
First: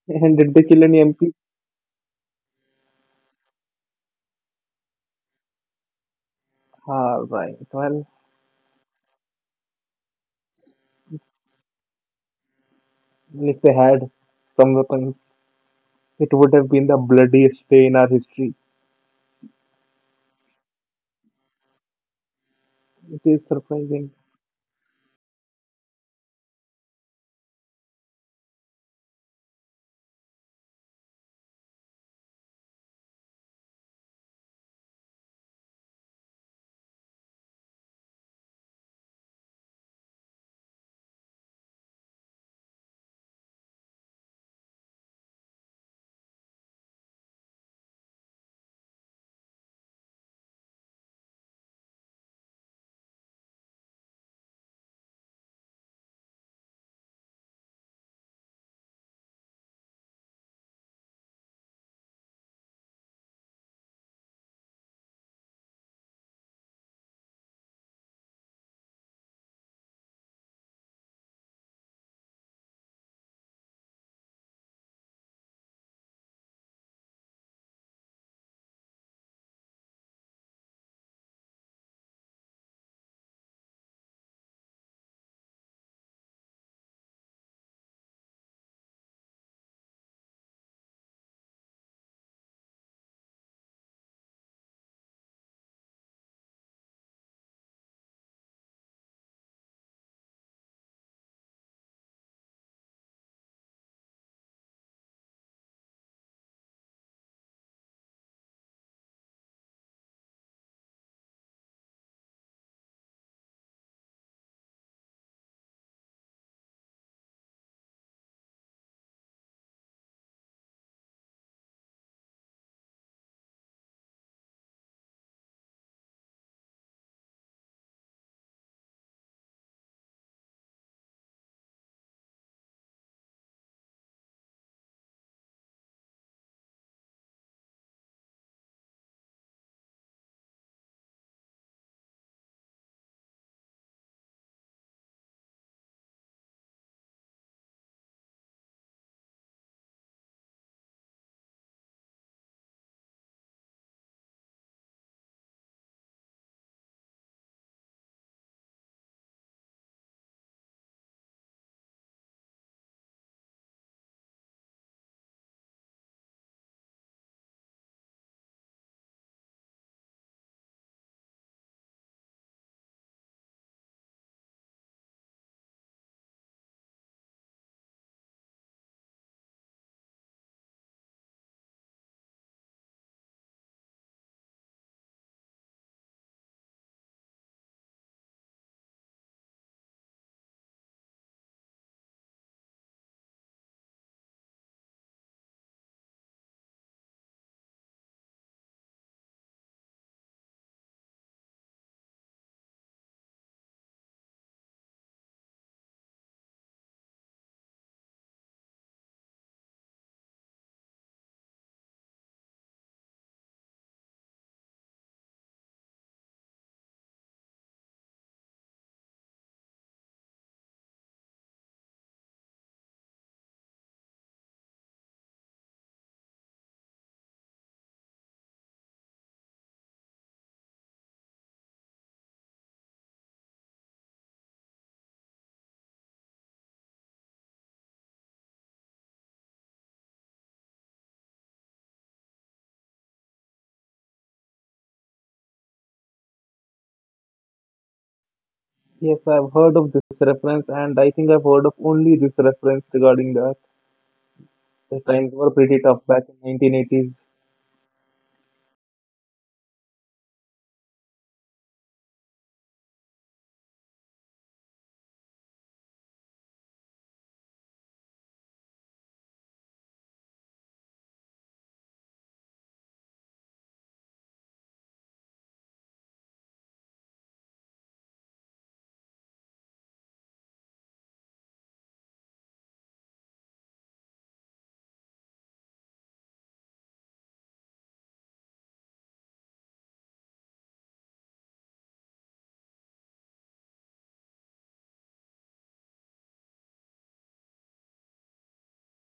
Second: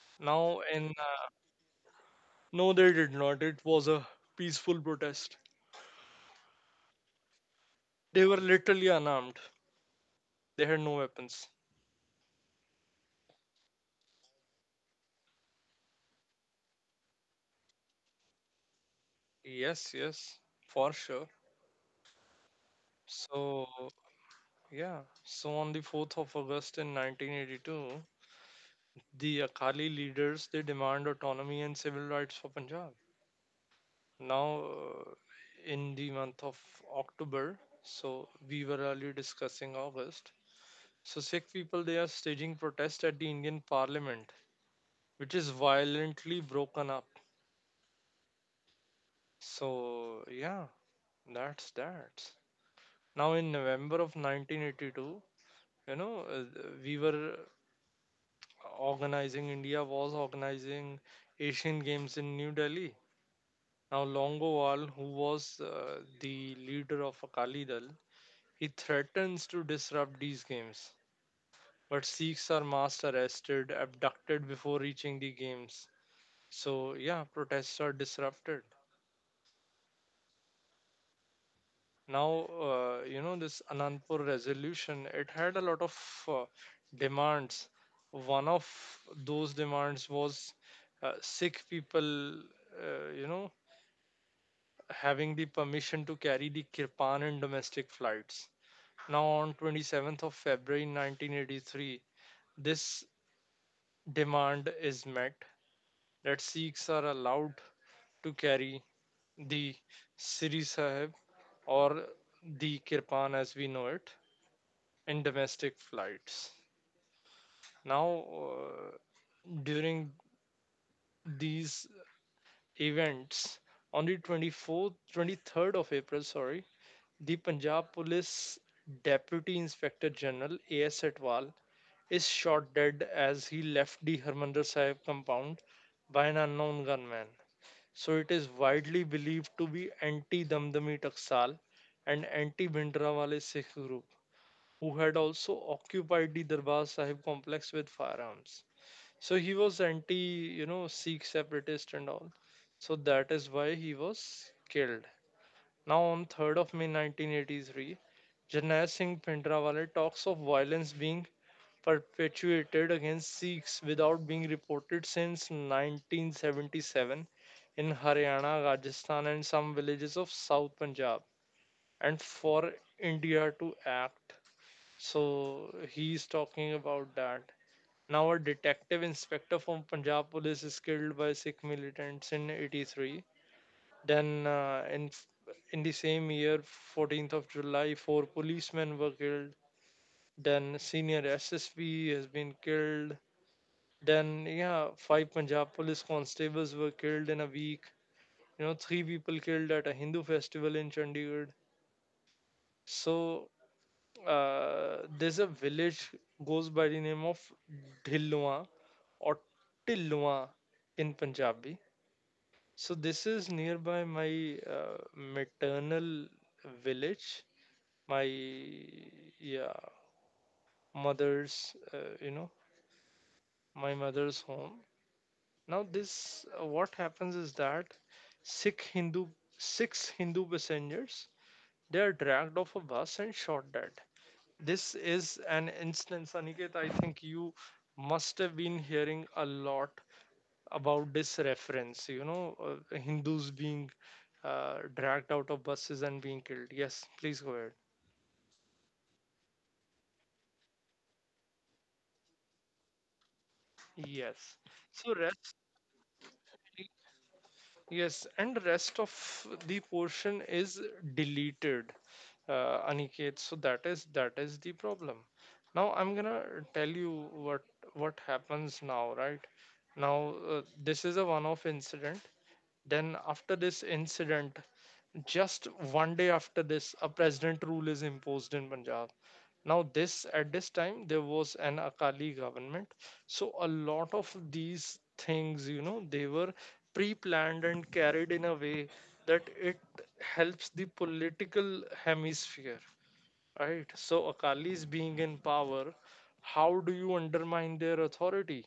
S2: And did
S1: Now
S2: they kill
S1: in
S2: any MP?
S1: no they did not. It was a peaceful protest.
S2: Ah, right. Well,
S1: They were literally unarmed. They had no weapons.
S2: if they had some weapons, it would have been the bloodiest day in our history.
S1: Yes, yes, for sure.
S2: It is
S1: So,
S2: surprising.
S1: yeah, so on the 4th of August in 1982, the Akali leaders they demand autonomy and civil rights for Punjab. Now, in the month of October, so we were earlier discussing August. So Sikh people they are staging protest at the Indian Parliament, which is violently broken up. So yeah, that's that. Now in November of 1982, you know, uh, we were organizing, India was organizing Asian Games in New Delhi. Now Longowal, who was the leader of Akali Dal, he threatens to disrupt these games. But Sikhs are mass arrested, abducted before reaching the games. So yeah, protests are disrupted. Now you know this Anandpur resolution, it had a lot of uh, demands. One of those demands was Sikh people, uh, you know, having the permission to carry the kirpan in domestic flights. Now, on 27th of February 1983, this demand is met, that Sikhs are allowed to carry the Siri Sahib or the kirpan as we know it in domestic flights. Now, during these events, on the 24th, 23rd of April, sorry, the Punjab Police Deputy Inspector General A.S. Atwal is shot dead as he left the Harmandir Sahib compound by an unknown gunman. So it is widely believed to be anti-Damdami Taksal and anti-Bhindranwale Sikh group who had also occupied the Darbar Sahib complex with firearms. So he was anti, you know, Sikh separatist and all. So that is why he was killed. Now, on 3rd of May 1983, Janai Singh Pendrawale talks of violence being perpetuated against Sikhs without being reported since 1977 in Haryana, Rajasthan, and some villages of South Punjab, and for India to act. So he's talking about that. Now, a detective inspector from Punjab police is killed by Sikh militants in 83, then, in the same year, 14th of July, four policemen were killed. Then, senior SSP has been killed. Then, yeah, five Punjab police constables were killed in a week. You know, three people killed at a Hindu festival in Chandigarh. So, there's a village goes by the name of Dhilwa or Tilwa in Punjabi. So this is nearby my maternal village, my yeah, mother's my mother's home. Now this, what happens is that six hindu six Hindu passengers, they are dragged off a bus and shot dead. This is an instance, Aniket. I think you must have been hearing a lot about this reference, you know, Hindus being dragged out of buses and being killed. Yes, please go ahead.
S2: Yes, I've heard of this reference, and I think I've heard of only this reference regarding that.
S1: Yes.
S2: The times
S1: so
S2: were pretty
S1: rest
S2: tough back in 1980s.
S1: Yes, and the rest of the portion is deleted, Aniket. So that is the problem. Now I'm gonna tell you what happens now, right? Now this is a one-off incident. Then after this incident, just 1 day after this, a president rule is imposed in Punjab. Now this, at this time there was an Akali government, so a lot of these things, you know, they were pre-planned and carried in a way that it helps the political hemisphere, right? So Akalis being in power, how do you undermine their authority?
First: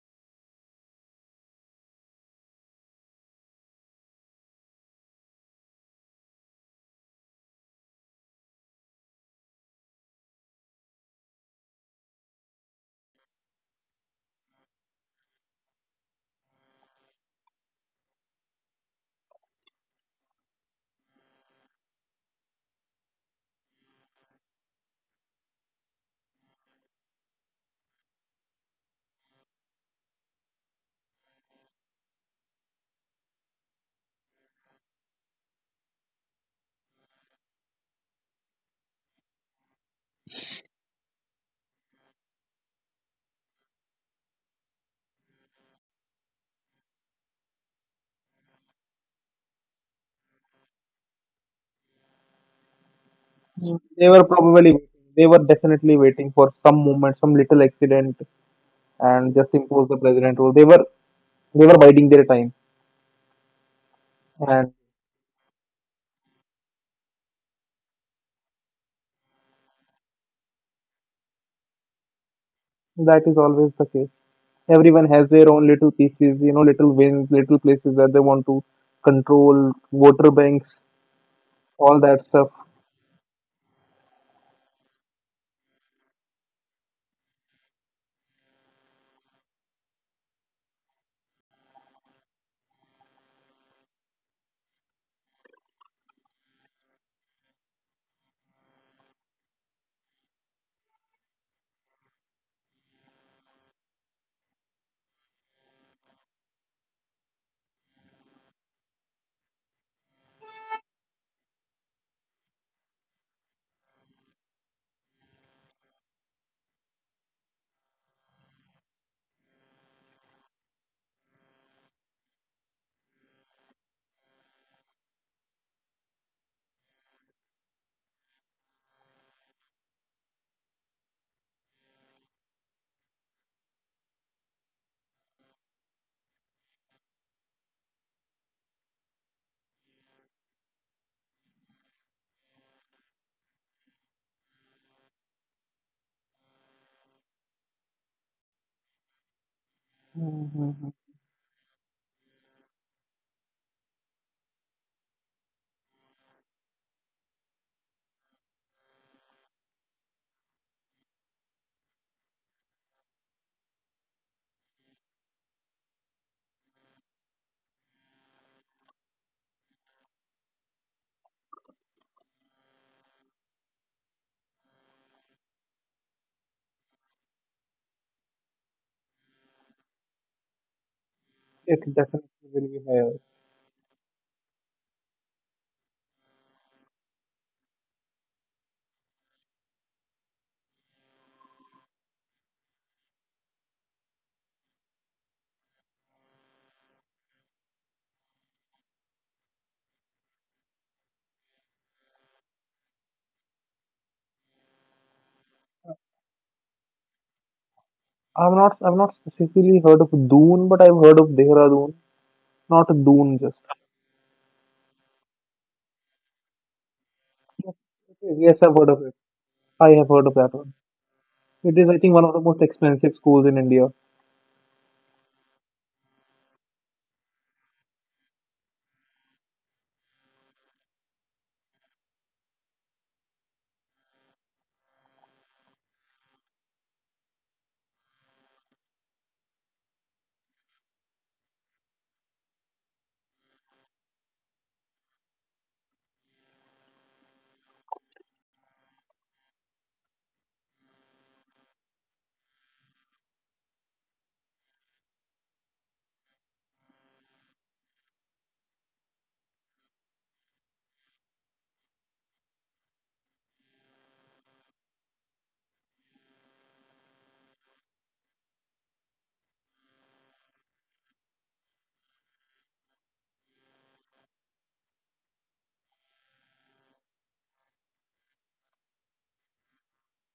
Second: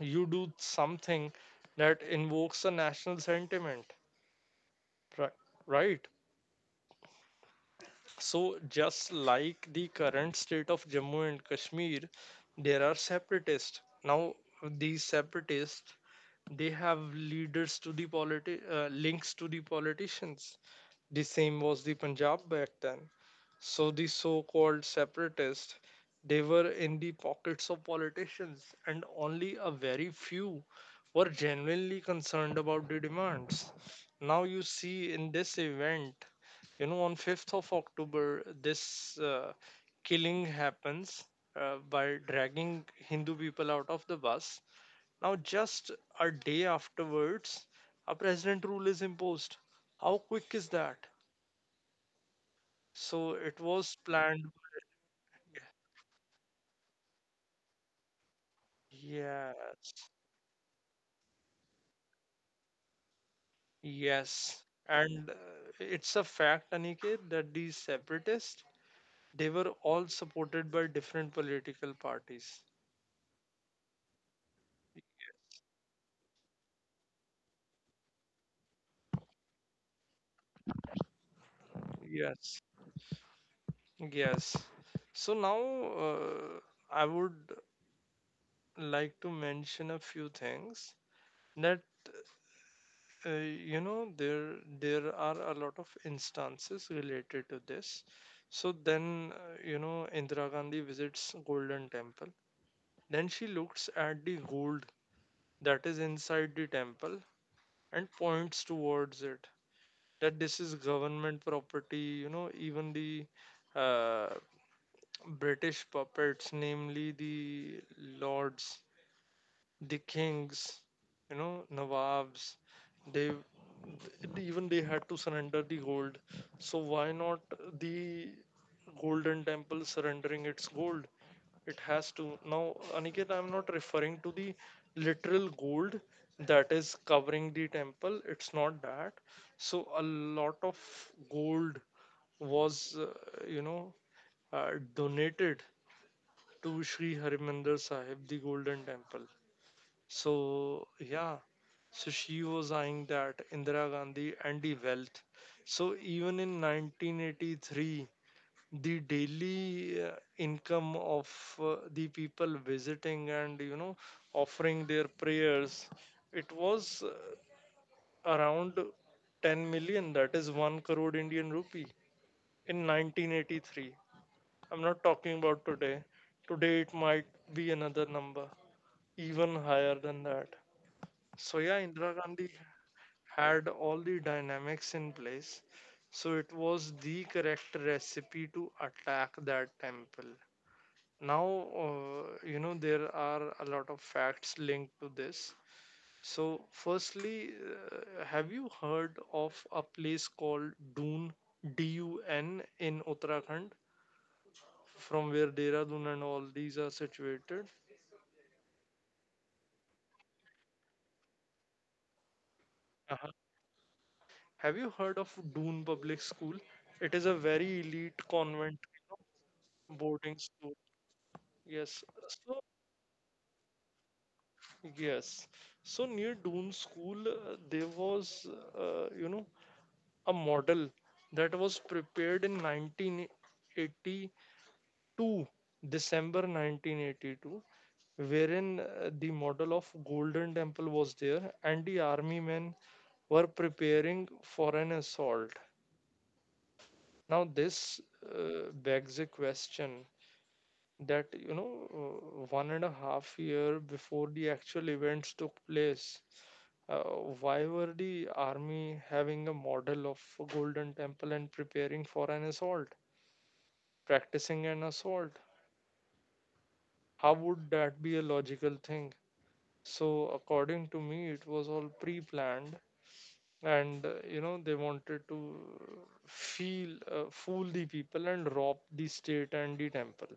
S1: You do something that invokes a national sentiment, ri- right? So, just like the current state of Jammu and Kashmir, there are separatists. Now, these separatists, they have leaders to the links to the politicians. The same was the Punjab back then. So the so-called separatists, they were in the pockets of politicians, and only a very few were genuinely concerned about the demands. Now you see in this event, you know, on 5th of October, this killing happens by dragging Hindu people out of the bus. Now, just a day afterwards, a president rule is imposed. How quick is that? So it
S2: Mm.
S1: was
S2: They were probably
S1: planned.
S2: waiting. They were definitely waiting for some moment, some little accident, and just impose the
S1: Yes.
S2: president rule. They were biding their time,
S1: Yes.
S2: and
S1: And it's a fact, Aniket, that these separatists, they were all supported by different political parties.
S2: that is always the case. Everyone has their own little pieces, you know, little wins, little places that they want to control, voter banks, all that stuff.
S1: Yes. Yes. So now I would like to mention a few things that, you know, there are a lot of instances related to this. So then you know, Indira Gandhi visits Golden Temple. Then she looks at the gold that is inside the temple and points towards it, that this is government property. You know, even the uh, British puppets, namely the lords, the kings, you know, Nawabs, they, even they had to surrender the gold. So why not the Golden Temple surrendering its gold? It has to. Now, Aniket, I'm not referring to the literal gold that is covering the temple. It's not that. So, a lot of gold was, you know, donated to Sri Harimandir Sahib, the Golden Temple. So,
S2: Mhm.
S1: yeah. So she was eyeing that, Indira Gandhi, and the wealth. So even in 1983, the daily income of the people visiting and, you know, offering their prayers, it was around 10 million, that is 1 crore Indian rupee in 1983. I'm not talking about today. Today it might be another number, even higher than that. So
S2: It
S1: yeah, Indira
S2: definitely
S1: Gandhi
S2: will be higher.
S1: had all the dynamics in place, so it was the correct recipe to attack that temple. Now you know, there are a lot of facts linked to this. So firstly, have you heard of a place called Dun? Dun in Uttarakhand, from where Dehradun and all these are situated.
S2: I've not specifically heard of Doon, but I've heard of Dehradun. Not
S1: Uh-huh.
S2: Doon just.
S1: Have you heard of Dun Public School? It is a very elite
S2: Okay, yes, I've
S1: convent
S2: heard of it. I have heard of
S1: boarding
S2: that one.
S1: school.
S2: It is I
S1: Yes.
S2: think one of the most
S1: So
S2: expensive schools in India.
S1: yes, so near Dun School, there was uh, you know a model that was prepared in 1982, December 1982, wherein the model of Golden Temple was there and the army men were preparing for an assault. Now, this begs a question that, you know, 1.5 year before the actual events took place, uh, why were the army having a model of Golden Temple and preparing for an assault, practicing an assault? How would that be a logical thing? So, according to me, it was all pre planned, and you know, they wanted to feel fool the people and rob the state and the temple.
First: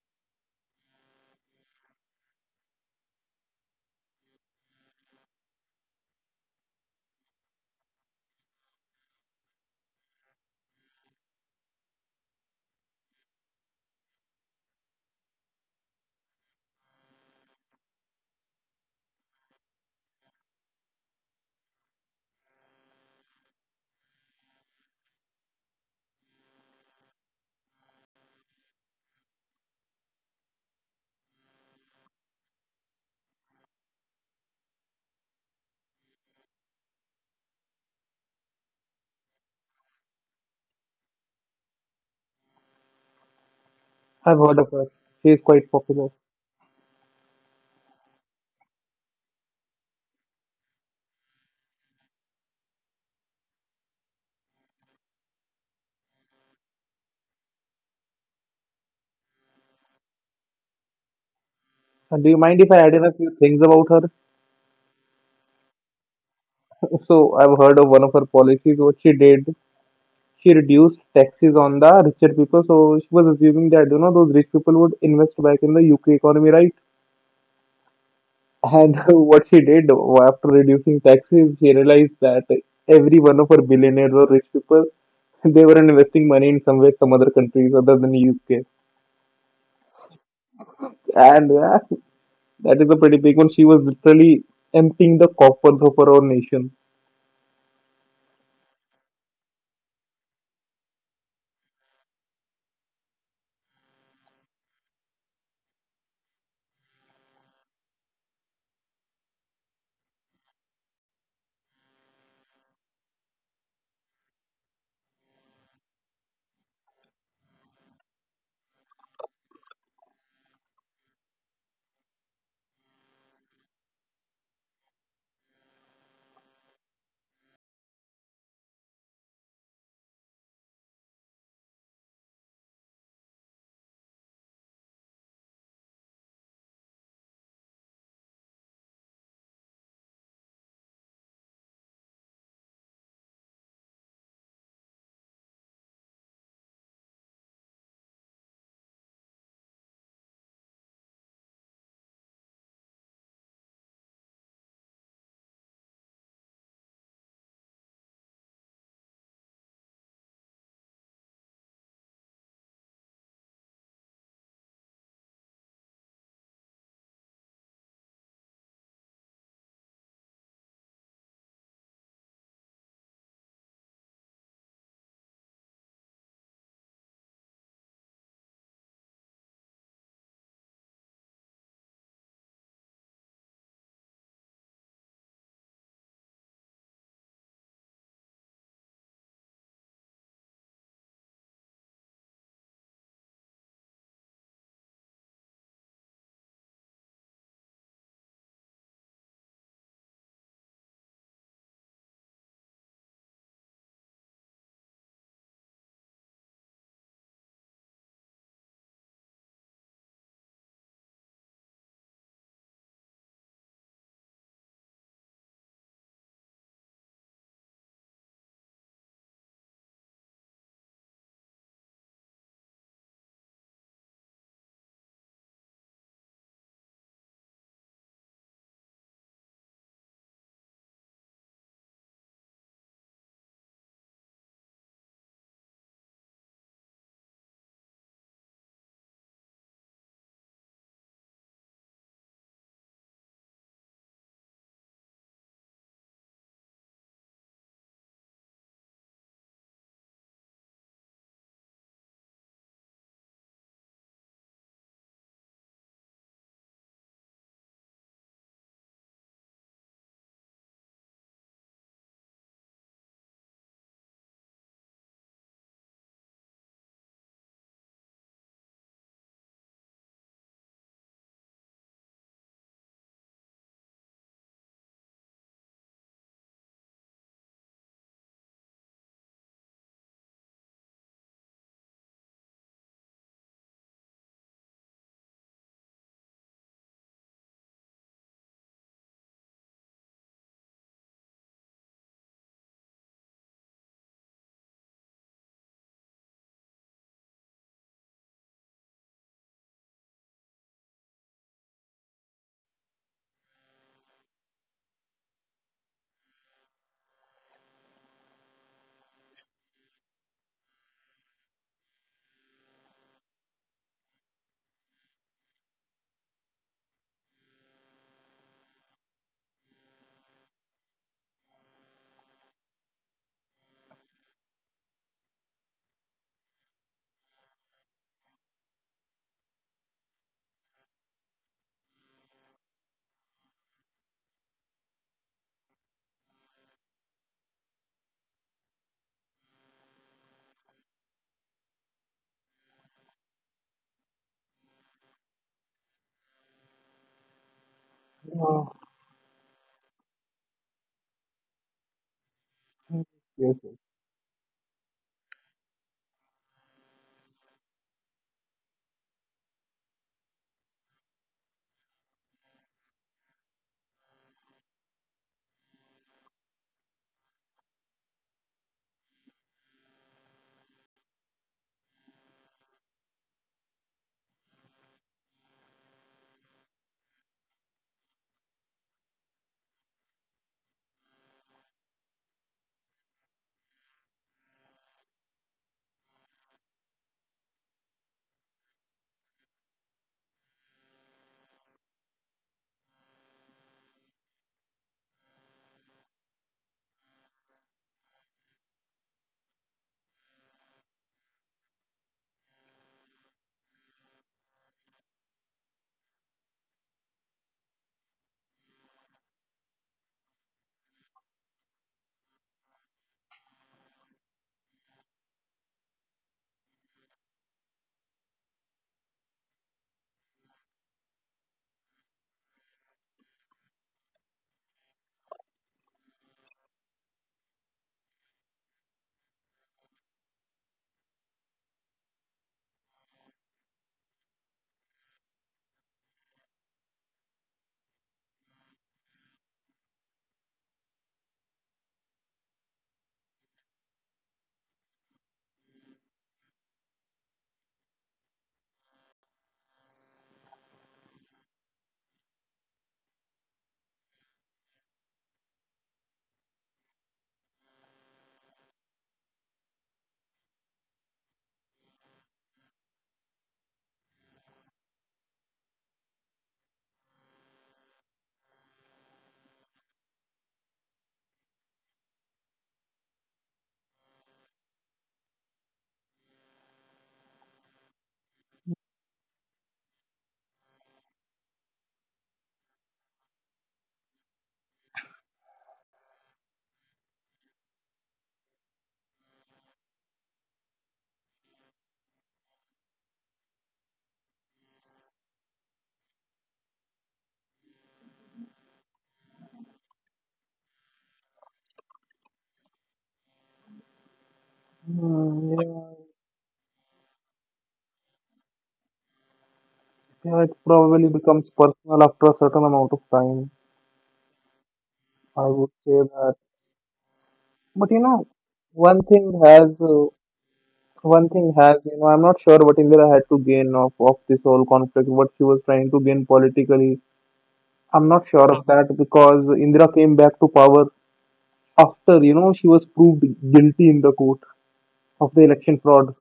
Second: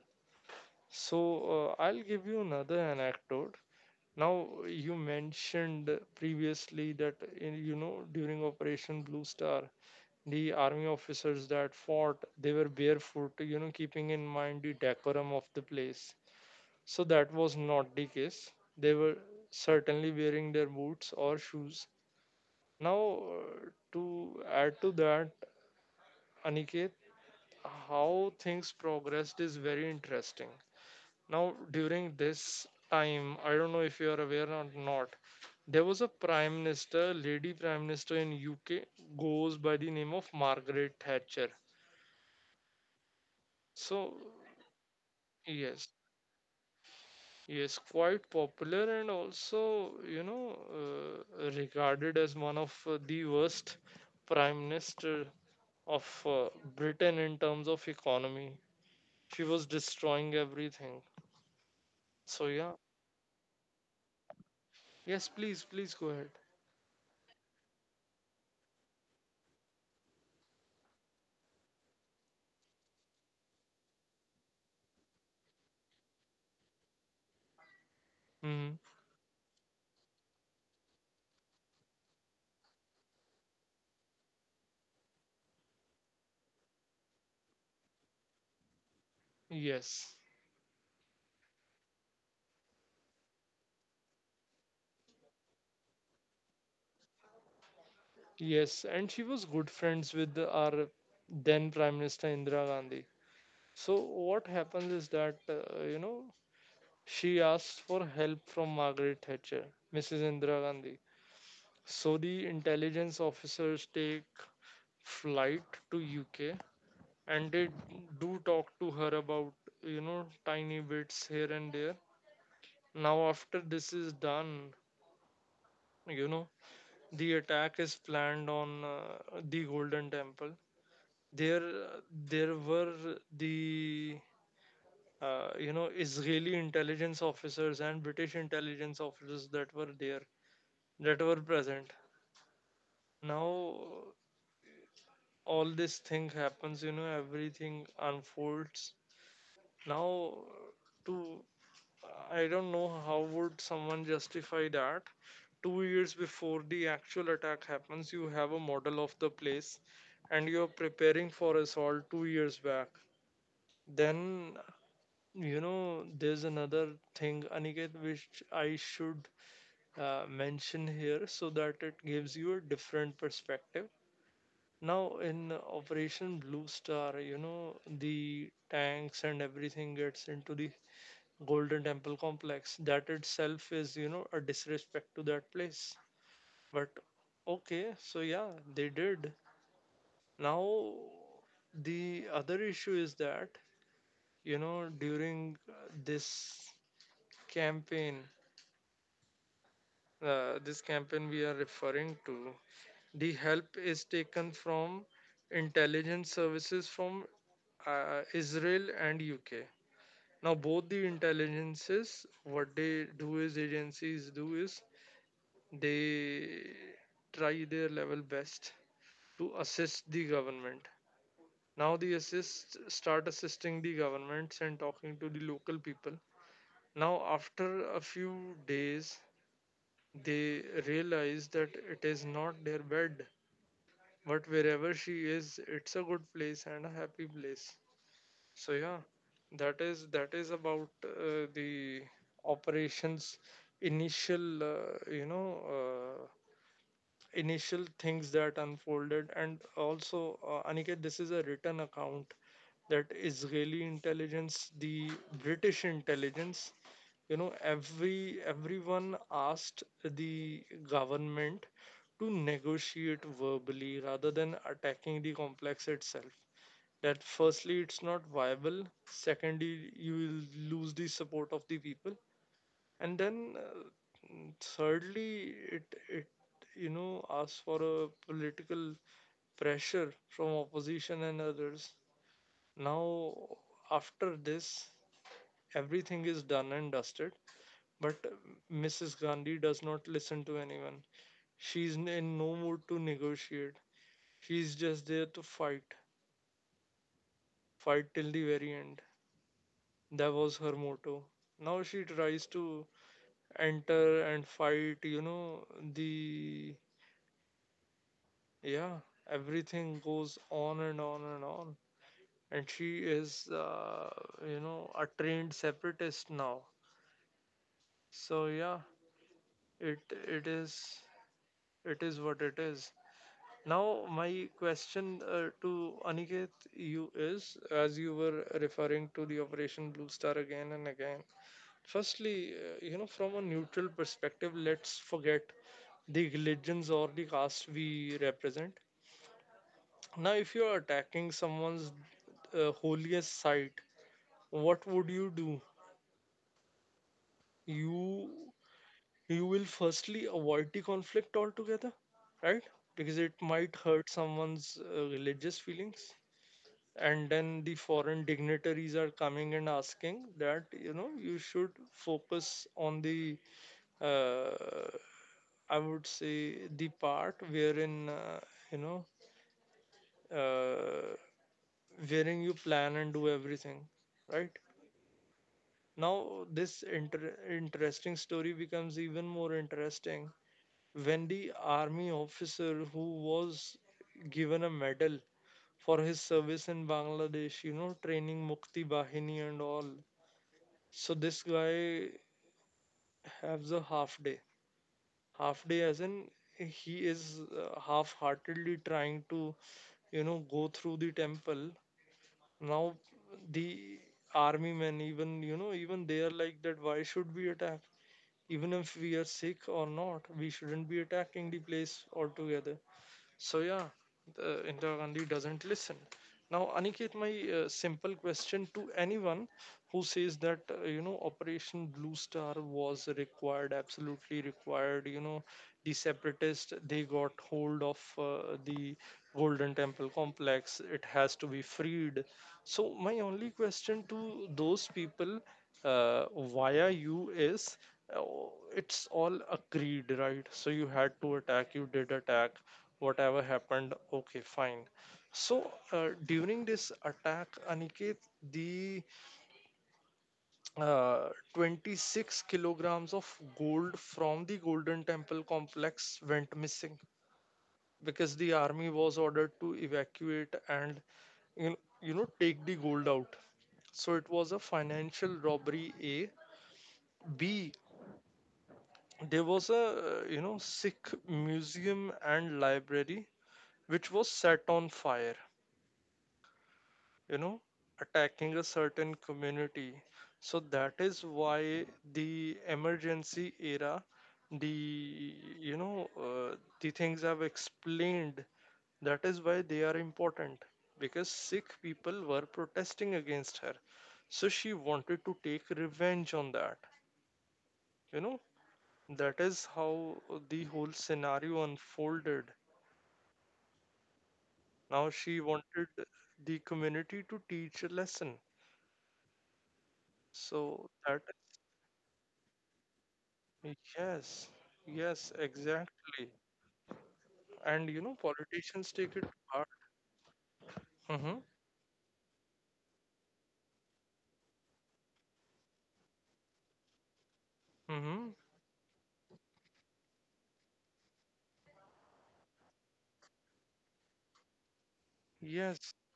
S1: So, I'll give you another anecdote. Now, you mentioned previously that in, you know, during Operation Blue Star, the army officers that fought, they were barefoot, you know, keeping in mind the decorum of the place. So that was not the case. They were certainly wearing their boots or shoes. Now, to add to that, Aniket, how things progressed is very interesting. Now, during this time, I don't know if you are aware or not, there was a prime minister, lady prime minister in UK, goes by the name of Margaret Thatcher. So,
S2: I've heard of her. She is quite
S1: yes.
S2: popular.
S1: Yes, quite popular and also, you know, regarded as one of the worst prime minister of Britain in terms of economy. She was destroying everything.
S2: And do you
S1: So
S2: mind
S1: yeah.
S2: if I add in a few things about her?
S1: Yes, please, please go ahead.
S2: So I've heard of one of her policies, what she did. She reduced taxes on the richer people. So she was assuming that, you know, those rich people would invest back in the UK economy, right?
S1: Hmm.
S2: And what she did after reducing taxes, she realized that every one of her billionaires or rich people, they were investing money in somewhere, some other countries other than UK.
S1: Yes.
S2: And that is a pretty big one. She was literally emptying the coffers of her own nation.
S1: Yes, and she was good friends with our then Prime Minister Indira Gandhi. So what happens is that, you know, she asked for help from Margaret Thatcher, Mrs. Indira Gandhi. So the intelligence officers take flight to UK and they do talk to her about, you know, tiny bits here and there. Now, after this is done, you know, the attack is planned on the Golden Temple. There, there were the you know, Israeli intelligence officers and British intelligence officers that were there, that were present. Now all this thing happens, you know, everything unfolds. Now, to I don't know how would someone justify that. 2 years before the actual attack happens, you have a model of the place, and you're preparing for assault 2 years back. Then, you know, there's another thing, Aniket, which I should mention here so that it gives you a different perspective. Now in Operation Blue Star, you know, the tanks and everything gets into the Golden Temple complex. That itself is, you know, a disrespect to that place. But okay, so yeah, they did. Now the other issue is that, you know, during this campaign, this campaign we are referring to, the help is taken from intelligence services from Israel and UK. Now, both the intelligences, what they do is agencies do is they try their level best to assist the government. Now they assist start assisting the governments and talking to the local people. Now after a few days they realize that it is not their bed. But wherever she is, it's a good place and a happy place. So yeah, that is about the operations, initial, uh, initial things that unfolded. And also, Aniket, this is a written account that Israeli intelligence, the British intelligence, you know, everyone asked the government to negotiate verbally rather than attacking the complex itself. That firstly, it's not viable. Secondly, you will lose the support of the people and thirdly, it asks for a political pressure from opposition and others. Now, after this, everything is done and dusted but mrs Gandhi does not listen to anyone. She's in no mood to negotiate. She's just there to fight, till the very end. That was her motto. Now she tries to enter and fight, the, yeah, everything goes on and on and on. And she is a trained separatist now. So yeah, it it is it is what it is. Now my question, to Aniket, you, is as you were referring to the Operation Blue Star again and again. Firstly, from a neutral perspective, let's forget the religions or the caste we represent. Now if you're attacking someone's holiest site, what would you do? You
S2: Oh,
S1: you will firstly avoid the conflict altogether, right?
S2: yes.
S1: Because it
S2: Yes.
S1: might hurt someone's religious feelings. And then the foreign dignitaries are coming and asking that you should focus on the uh, I would say the part wherein you know uh, wherein you plan and do everything, right? Now, this interesting story becomes even more interesting when the army officer who was given a medal for his service in Bangladesh, you know, training Mukti Bahini and all. So this guy has a half day. Half day as in he is half-heartedly trying to, you know, go through the temple. Now the army men even, you know, even they are like that, why should we attack? Even if we are sick or not, we shouldn't be attacking the place altogether. So yeah, Indira Gandhi doesn't listen. Now, Aniket, my simple question to anyone who says that Operation Blue Star was required, absolutely required. You know, the separatists, they got hold of the Golden Temple complex. It has to be freed. So my only question to those people via you is, uh, it's all agreed, right? So you had to attack, you did attack, whatever happened, okay, fine. So during this attack, Aniket, the uh, 26 kilograms of gold from the Golden Temple complex went missing because the army was ordered to evacuate and you know, take the gold out. So it was a financial robbery. A, b, there was a Sikh museum and library which was set on fire, you know, attacking a certain community. So that is why the emergency era, the, you know uh, the things I've explained, that is why they are important, because Sikh people were protesting against her. So she wanted to take revenge on that. You know, that is how the whole scenario unfolded. Now she
S2: Mm, yeah.
S1: wanted the community to teach a lesson.
S2: Yeah, it
S1: So
S2: probably
S1: that
S2: becomes
S1: is,
S2: personal after a certain amount of time.
S1: yes, yes,
S2: I would say
S1: exactly.
S2: that. But
S1: And
S2: you
S1: you know,
S2: know,
S1: politicians
S2: one
S1: take it
S2: thing
S1: to heart.
S2: has uh, one
S1: Mm-hmm,
S2: thing has, you know, I'm not sure what Indira had to gain of this whole conflict, what she was trying to gain politically. I'm not
S1: mm-hmm.
S2: sure of that because Indira came back to power after, you know, she was proved guilty in the court of the election
S1: Yes,
S2: fraud.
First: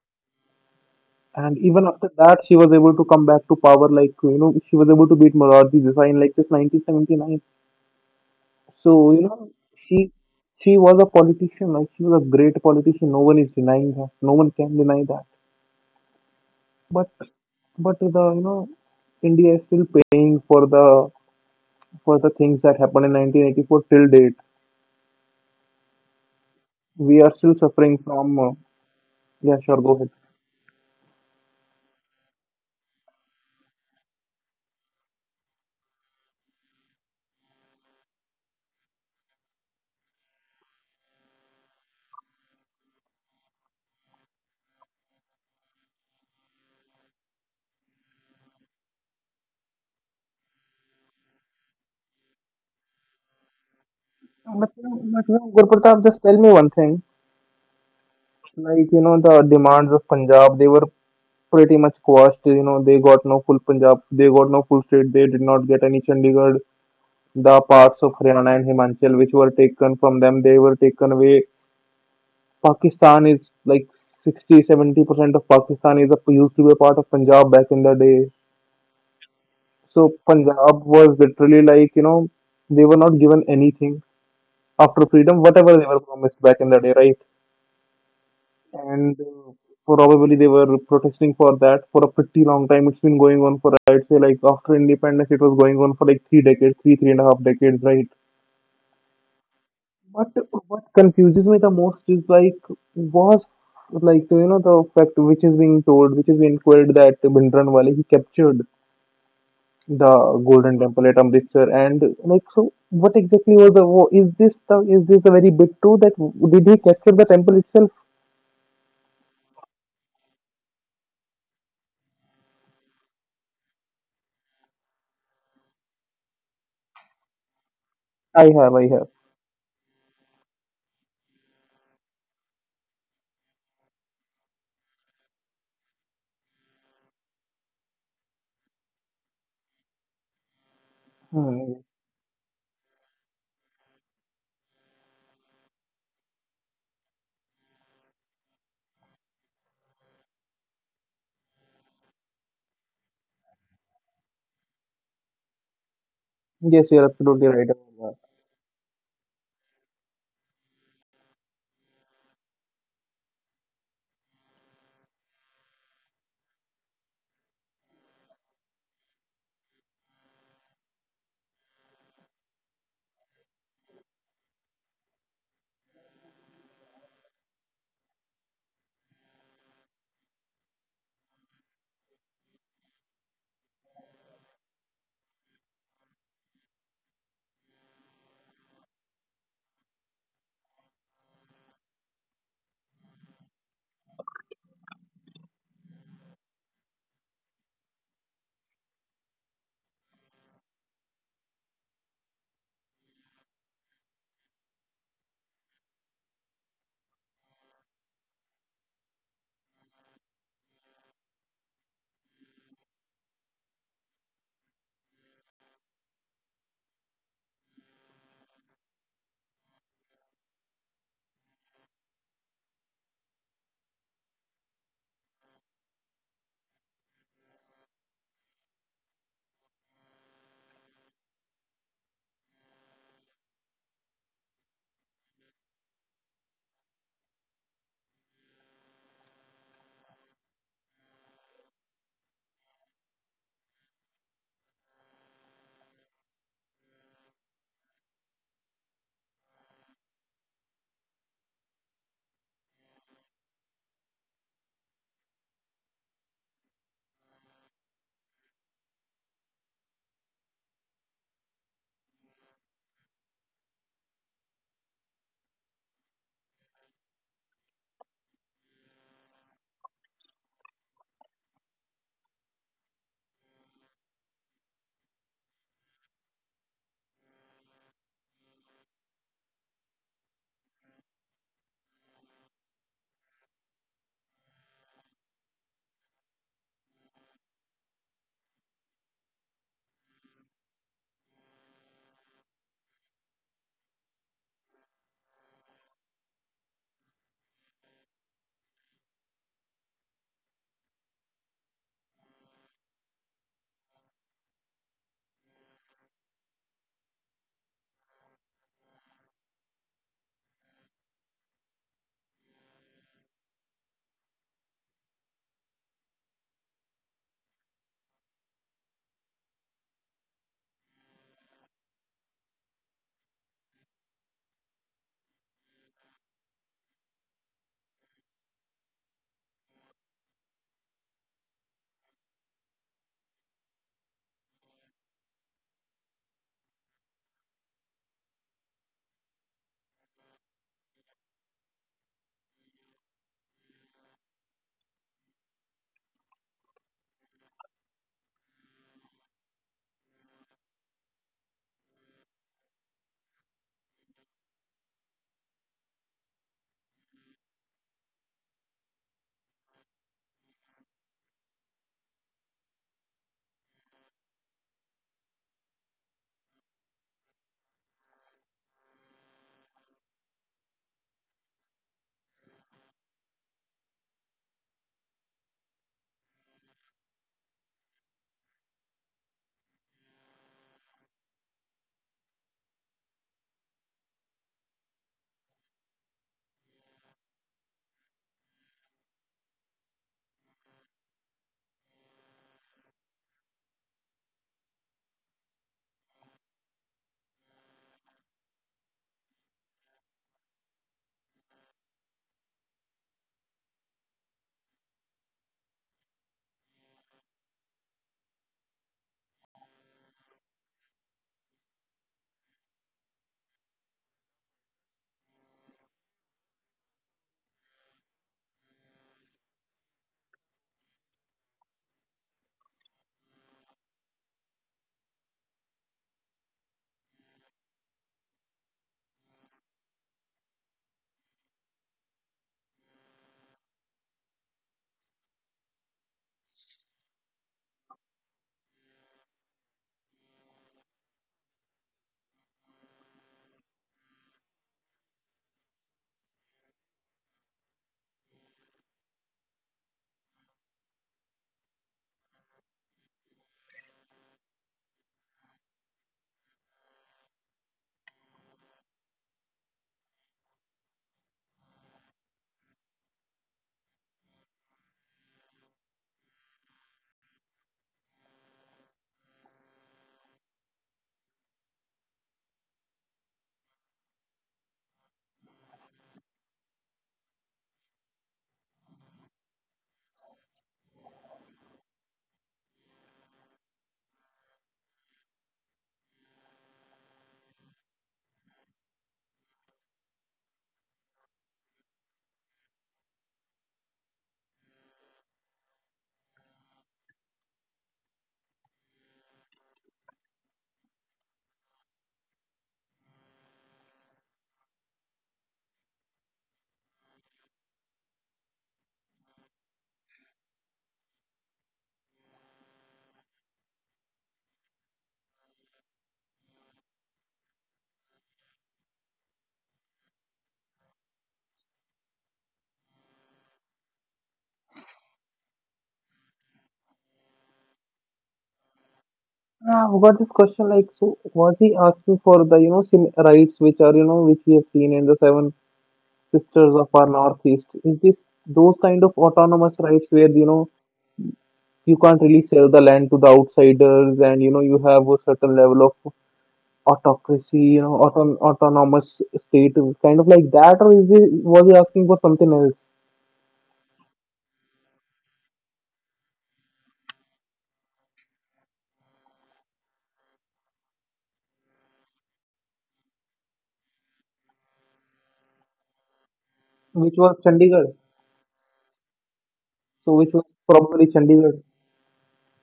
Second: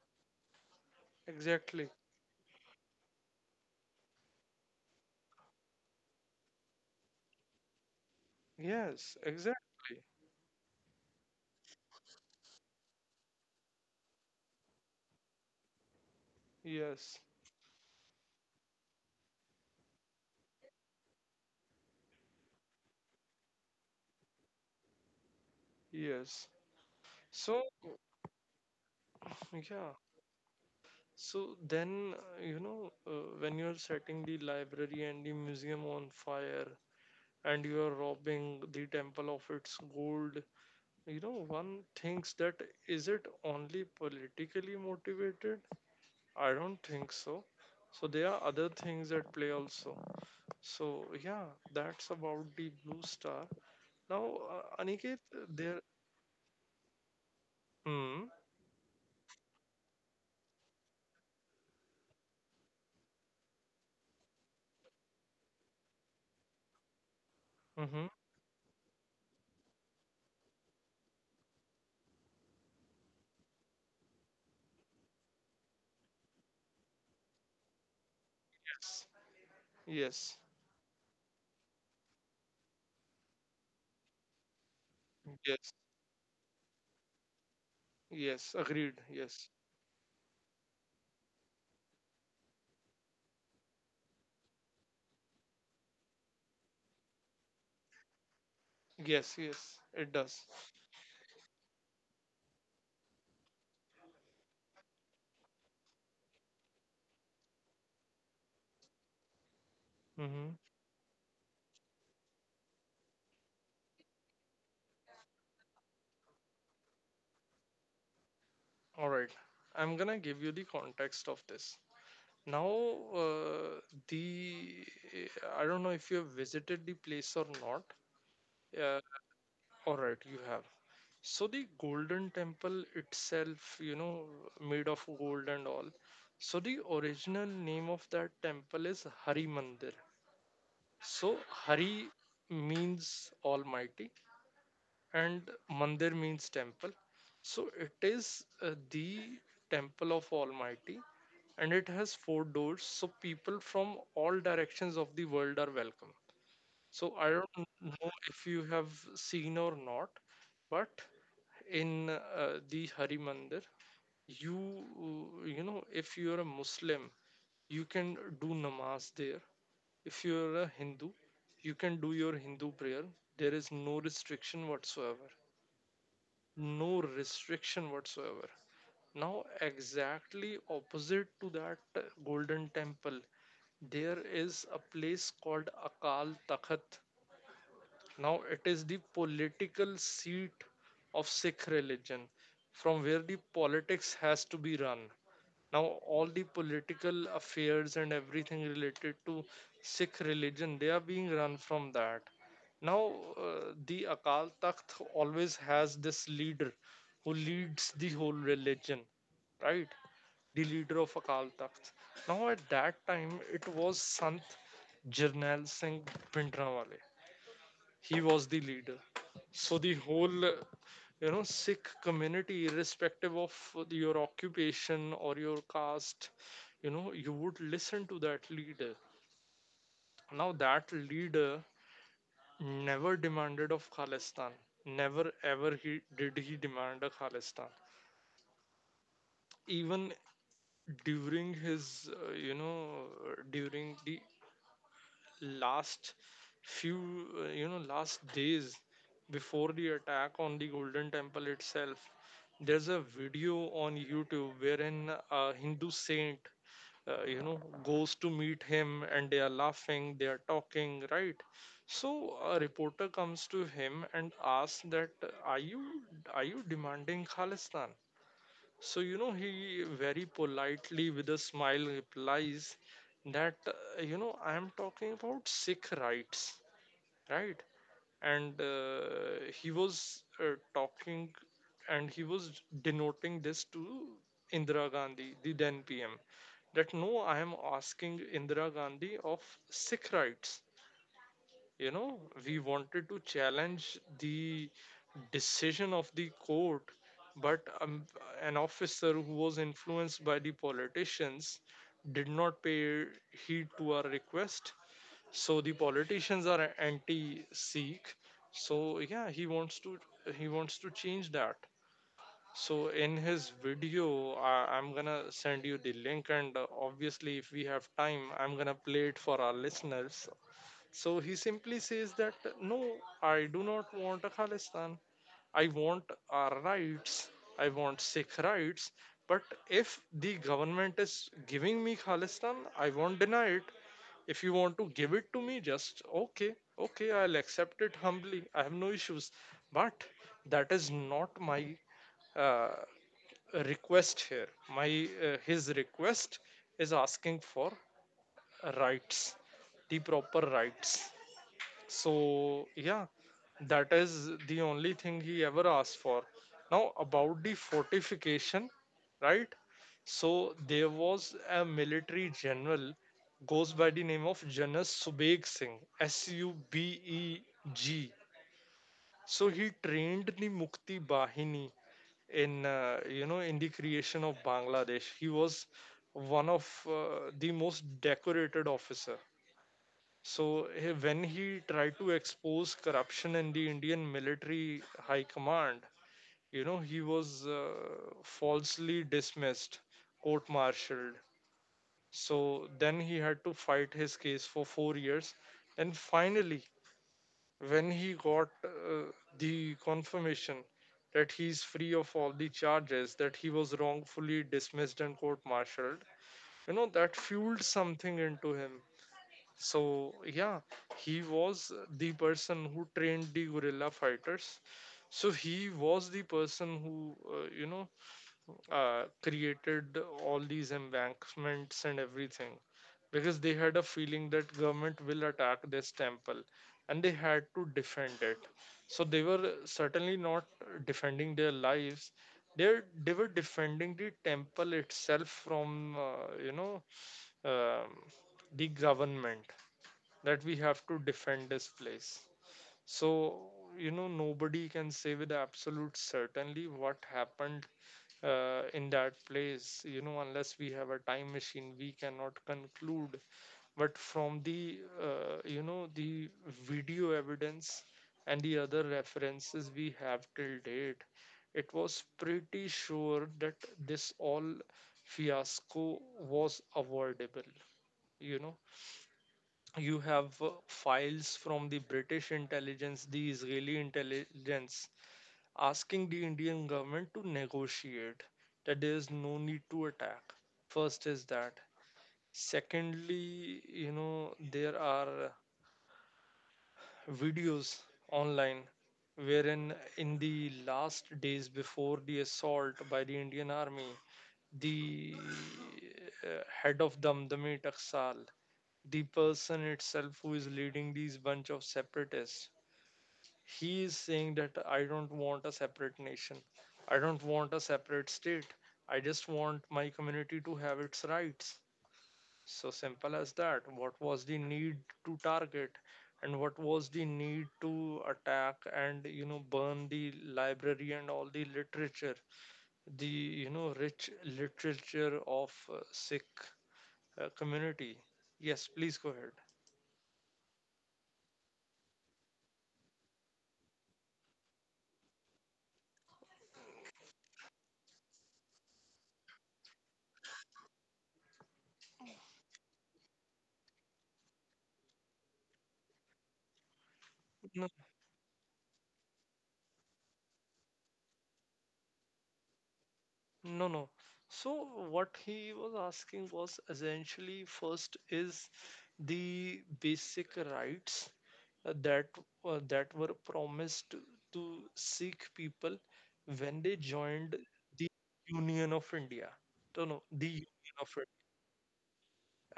S2: And even
S1: exactly.
S2: after that, she was able to come back to power, like, you know, she was able to beat Morarji Desai in like this 1979. So,
S1: Yes,
S2: you know,
S1: exactly.
S2: she she was a politician, like, she was a great politician. No one is denying that. No one can deny that. But
S1: Yes,
S2: But the you know India is still paying for the things that happened in 1984 till date.
S1: yes.
S2: We are still
S1: So
S2: suffering from. Yeah, sure, go
S1: yeah.
S2: ahead.
S1: So then, when you're setting the library and the museum on fire and you are robbing the temple of its gold, you know, one thinks that, is it only politically motivated? I don't think so. So there are other things at play also. So yeah, that's about the Blue Star. Now,
S2: But, you know-
S1: Aniket,
S2: but you know,
S1: there.
S2: Gurpratap, just tell me one thing.
S1: Mm,
S2: Like you know, the demands of Punjab, they were pretty much quashed. You know, they got no full Punjab, they got no full state. They did not get any Chandigarh. The parts
S1: mm-hmm.
S2: of Haryana and Himachal, which were taken from them, they were taken away. Pakistan is like 60, 70% of Pakistan used to be a part of Punjab back in the day.
S1: Yes.
S2: So
S1: Yes.
S2: Punjab was literally like, you know, they were not given anything after freedom,
S1: Yes.
S2: whatever they were promised back in the day, right?
S1: Yes. Agreed.
S2: And
S1: Yes.
S2: probably they were protesting for that for a pretty long time. It's been going on for, I'd say, like after independence, it was going on for like three decades, three and a half decades, right?
S1: Yes, yes, it
S2: But
S1: does.
S2: what confuses me the most is was like you know the fact which is being told, which is being queried that Bhindranwale he captured the
S1: Mm-hmm.
S2: Golden Temple at Amritsar and like so what exactly was the wa- is this the very big true that did he capture the temple itself?
S1: All right. I'm gonna give you the context of this. Now, uh, the, I don't know if you have visited the place or not.
S2: I
S1: Uh,
S2: have.
S1: all right, you have. So the Golden Temple itself, you know, made of gold and all. So the original name of that temple is Hari Mandir. So
S2: Hmm.
S1: Hari means Almighty, and mandir means temple. So it is the temple of almighty, and it has four doors, so people from all directions of the world are welcome.
S2: Yes,
S1: So
S2: you're
S1: I
S2: absolutely
S1: don't
S2: right
S1: know
S2: about that.
S1: if you have seen or not, but in the Hari Mandir, you, you know, if you are a Muslim, you can do namaz there. If you are a Hindu, you can do your Hindu prayer. There is no restriction whatsoever. No restriction whatsoever. Now, exactly opposite to that Golden Temple, there is a place called Akal Takhat. Now it is the political seat of Sikh religion, from where the politics has to be run. Now all the political affairs and everything related to Sikh religion, they are being run from that. Now the Akal Takht always has this leader who leads the whole religion, right? The leader of Akal Takht. Now, at that time, it was Sant Jarnail Singh Bhindranwale. He was the leader. So the whole Sikh community, irrespective of your occupation or your caste, you know, you would listen to that leader. Now that leader never demanded of Khalistan. Never ever he did he demand a Khalistan. Even during his during the last few last days before the attack on the Golden Temple itself, there's a video on YouTube wherein a Hindu saint, you know, goes to meet him and they are laughing, they are talking, right? So a reporter comes to him and asks that, are you, are you demanding Khalistan? So, you know, he very politely, with a smile, replies that, you know, I am talking about Sikh rights, right? And he was talking, and he was denoting this to Indira Gandhi, the then PM, that no, I am asking Indira Gandhi of Sikh rights. You know, we wanted to challenge the decision of the court, but an officer who was influenced by the politicians did not pay heed to our request. So the politicians are anti sikh so yeah, he wants to change that. So in his video, I'm gonna send you the link, and obviously if we have time I'm gonna play it for our listeners. So he simply says that, no, I do not want a Khalistan. I want our rights. I want Sikh rights. But if the government is giving me Khalistan, I won't deny it. If you want to give it to me, just okay, okay, I'll accept it humbly. I have no issues. But that is not my uh, request here. My his request is asking for rights, the proper rights. So, yeah, that is the only thing he ever asked for. Now, about the fortification, right? So, there was a military general, goes by the name of Janas Subeg Singh, SUBEG. So, he trained the Mukti Bahini in, you know, in the creation of Bangladesh. He was one of the most decorated officer. So when he tried to expose corruption in the Indian military high command, you know, he was falsely dismissed, court-martialed. So then he had to fight his case for 4 years. And finally, when he got the confirmation that he's free of all the charges, that he was wrongfully dismissed and court-martialed, you know, that fueled something into him. So yeah, he was the person who trained the guerrilla fighters. So he was the person who, you know, created all these embankments and everything, because they had a feeling that government will attack this temple and they had to defend it. So they were certainly not defending their lives. They they were defending the temple itself from, you know, um, the government, that we have to defend this place. So, you know, nobody can say with absolute certainty what happened in that place. You know, unless we have a time machine, we cannot conclude. But from the, you know, the video evidence and the other references we have till date, it was pretty sure that this all fiasco was avoidable. You know, you have files from the British intelligence, the Israeli intelligence, asking the Indian government to negotiate, that there is no need to attack. First is that. Secondly, you know, there are videos online wherein in the last days before the assault by the Indian army, the head of Damdami Taksal, the person itself who is leading these bunch of separatists, he is saying that I don't want a separate nation. I don't want a separate state. I just want my community to have its rights. So simple as that. What was the need to target? And what was the need to attack and you know burn the library and all the literature, the you know rich literature of Sikh community? Yes, please go ahead.
S2: Now, I've got this question like so was he asking for the you know sin rights which are you know which we have seen in the seven Sisters of our Northeast, is this those kind of autonomous rights where you know you can't really sell the land to the outsiders and you know you have a certain level of autocracy, you know, autonomous state, kind of like that, or is it was he asking for something else,
S1: No, no. So what he was asking was essentially first is the basic rights uh, that that were promised to Sikh people when they
S2: which was
S1: joined the
S2: Chandigarh?
S1: Union of India. No, no,
S2: So which
S1: the
S2: was
S1: Union of
S2: probably
S1: India.
S2: Chandigarh.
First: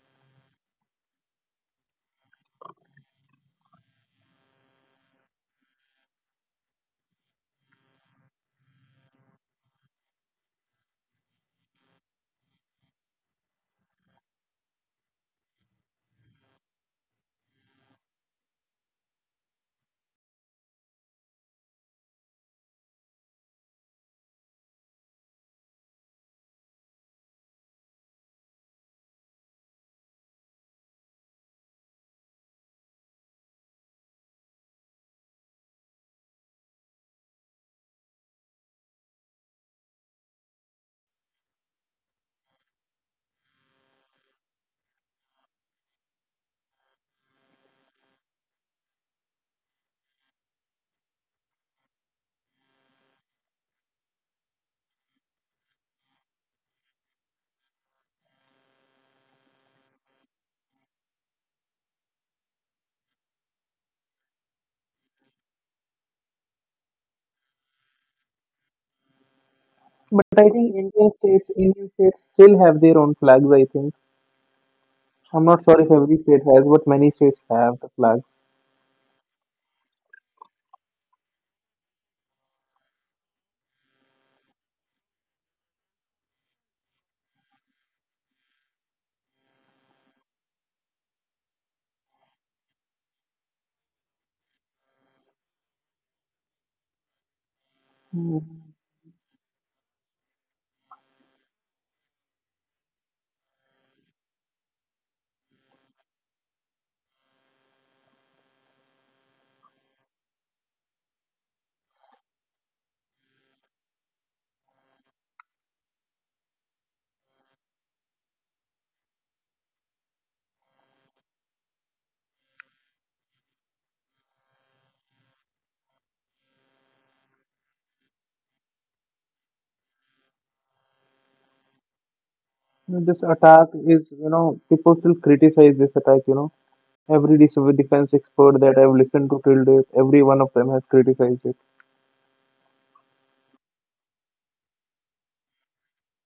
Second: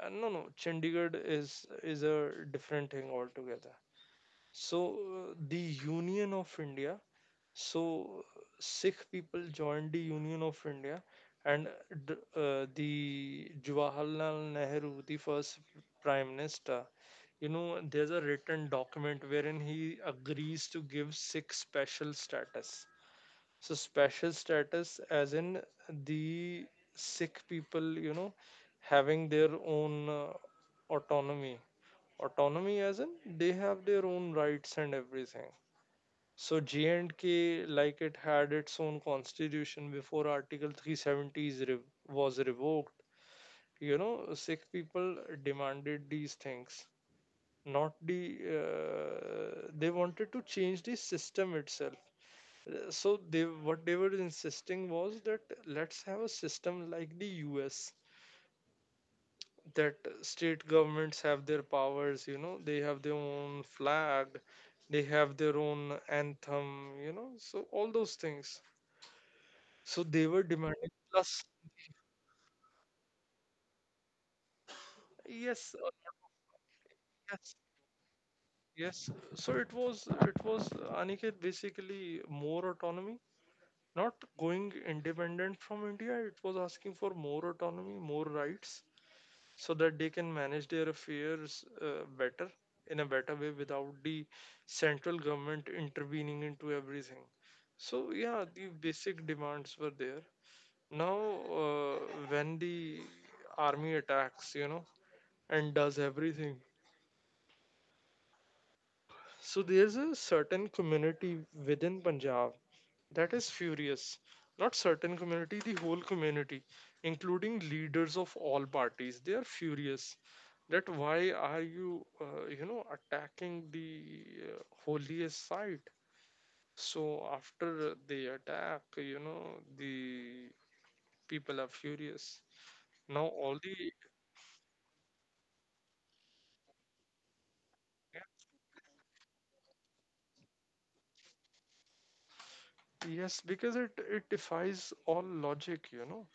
S1: No, no. Chandigarh is a different thing altogether. So the Union of India, so Sikh people joined the Union of India, and the Jawaharlal Nehru, the first prime minister, you know, there's a written document wherein he agrees to give Sikh special status. So special status, as in the Sikh people, you know, having their own autonomy. Autonomy, as in they have their own rights and everything. So J&K, like it had its own constitution before Article 370 is was revoked. You know, Sikh people demanded these things, not the. They wanted to change the system itself. So they what they were insisting was that let's have a system like the U.S., that state governments have their powers. You know, they have their own flag, they have their own anthem. You know, so all those things, so
S2: But
S1: they were
S2: I think
S1: demanding plus,
S2: Indian states still have their own flags. I think I'm not
S1: yes,
S2: sure if every state has, but many states
S1: yes,
S2: have the flags.
S1: yes. So it was, Aniket, basically more autonomy, not going independent from India. It was asking for more autonomy, more rights, so that they can manage their affairs better in a better way without the central government intervening into everything. So
S2: Hmm.
S1: yeah, the basic demands were there. Now, uh, when the army attacks, you know, and does everything, so there's a certain community within Punjab that is furious. Not certain community, the whole community, including leaders of all parties. They are furious. That why are you, you know, attacking the holiest site? So after the attack, you know, the people are furious.
S2: No,
S1: Now
S2: this
S1: all the
S2: attack is, you know, people still criticize this attack, you know. Every dis- defense expert that I've listened to till date, every one of them has criticized it.
S1: Yes, because it defies all logic. You know,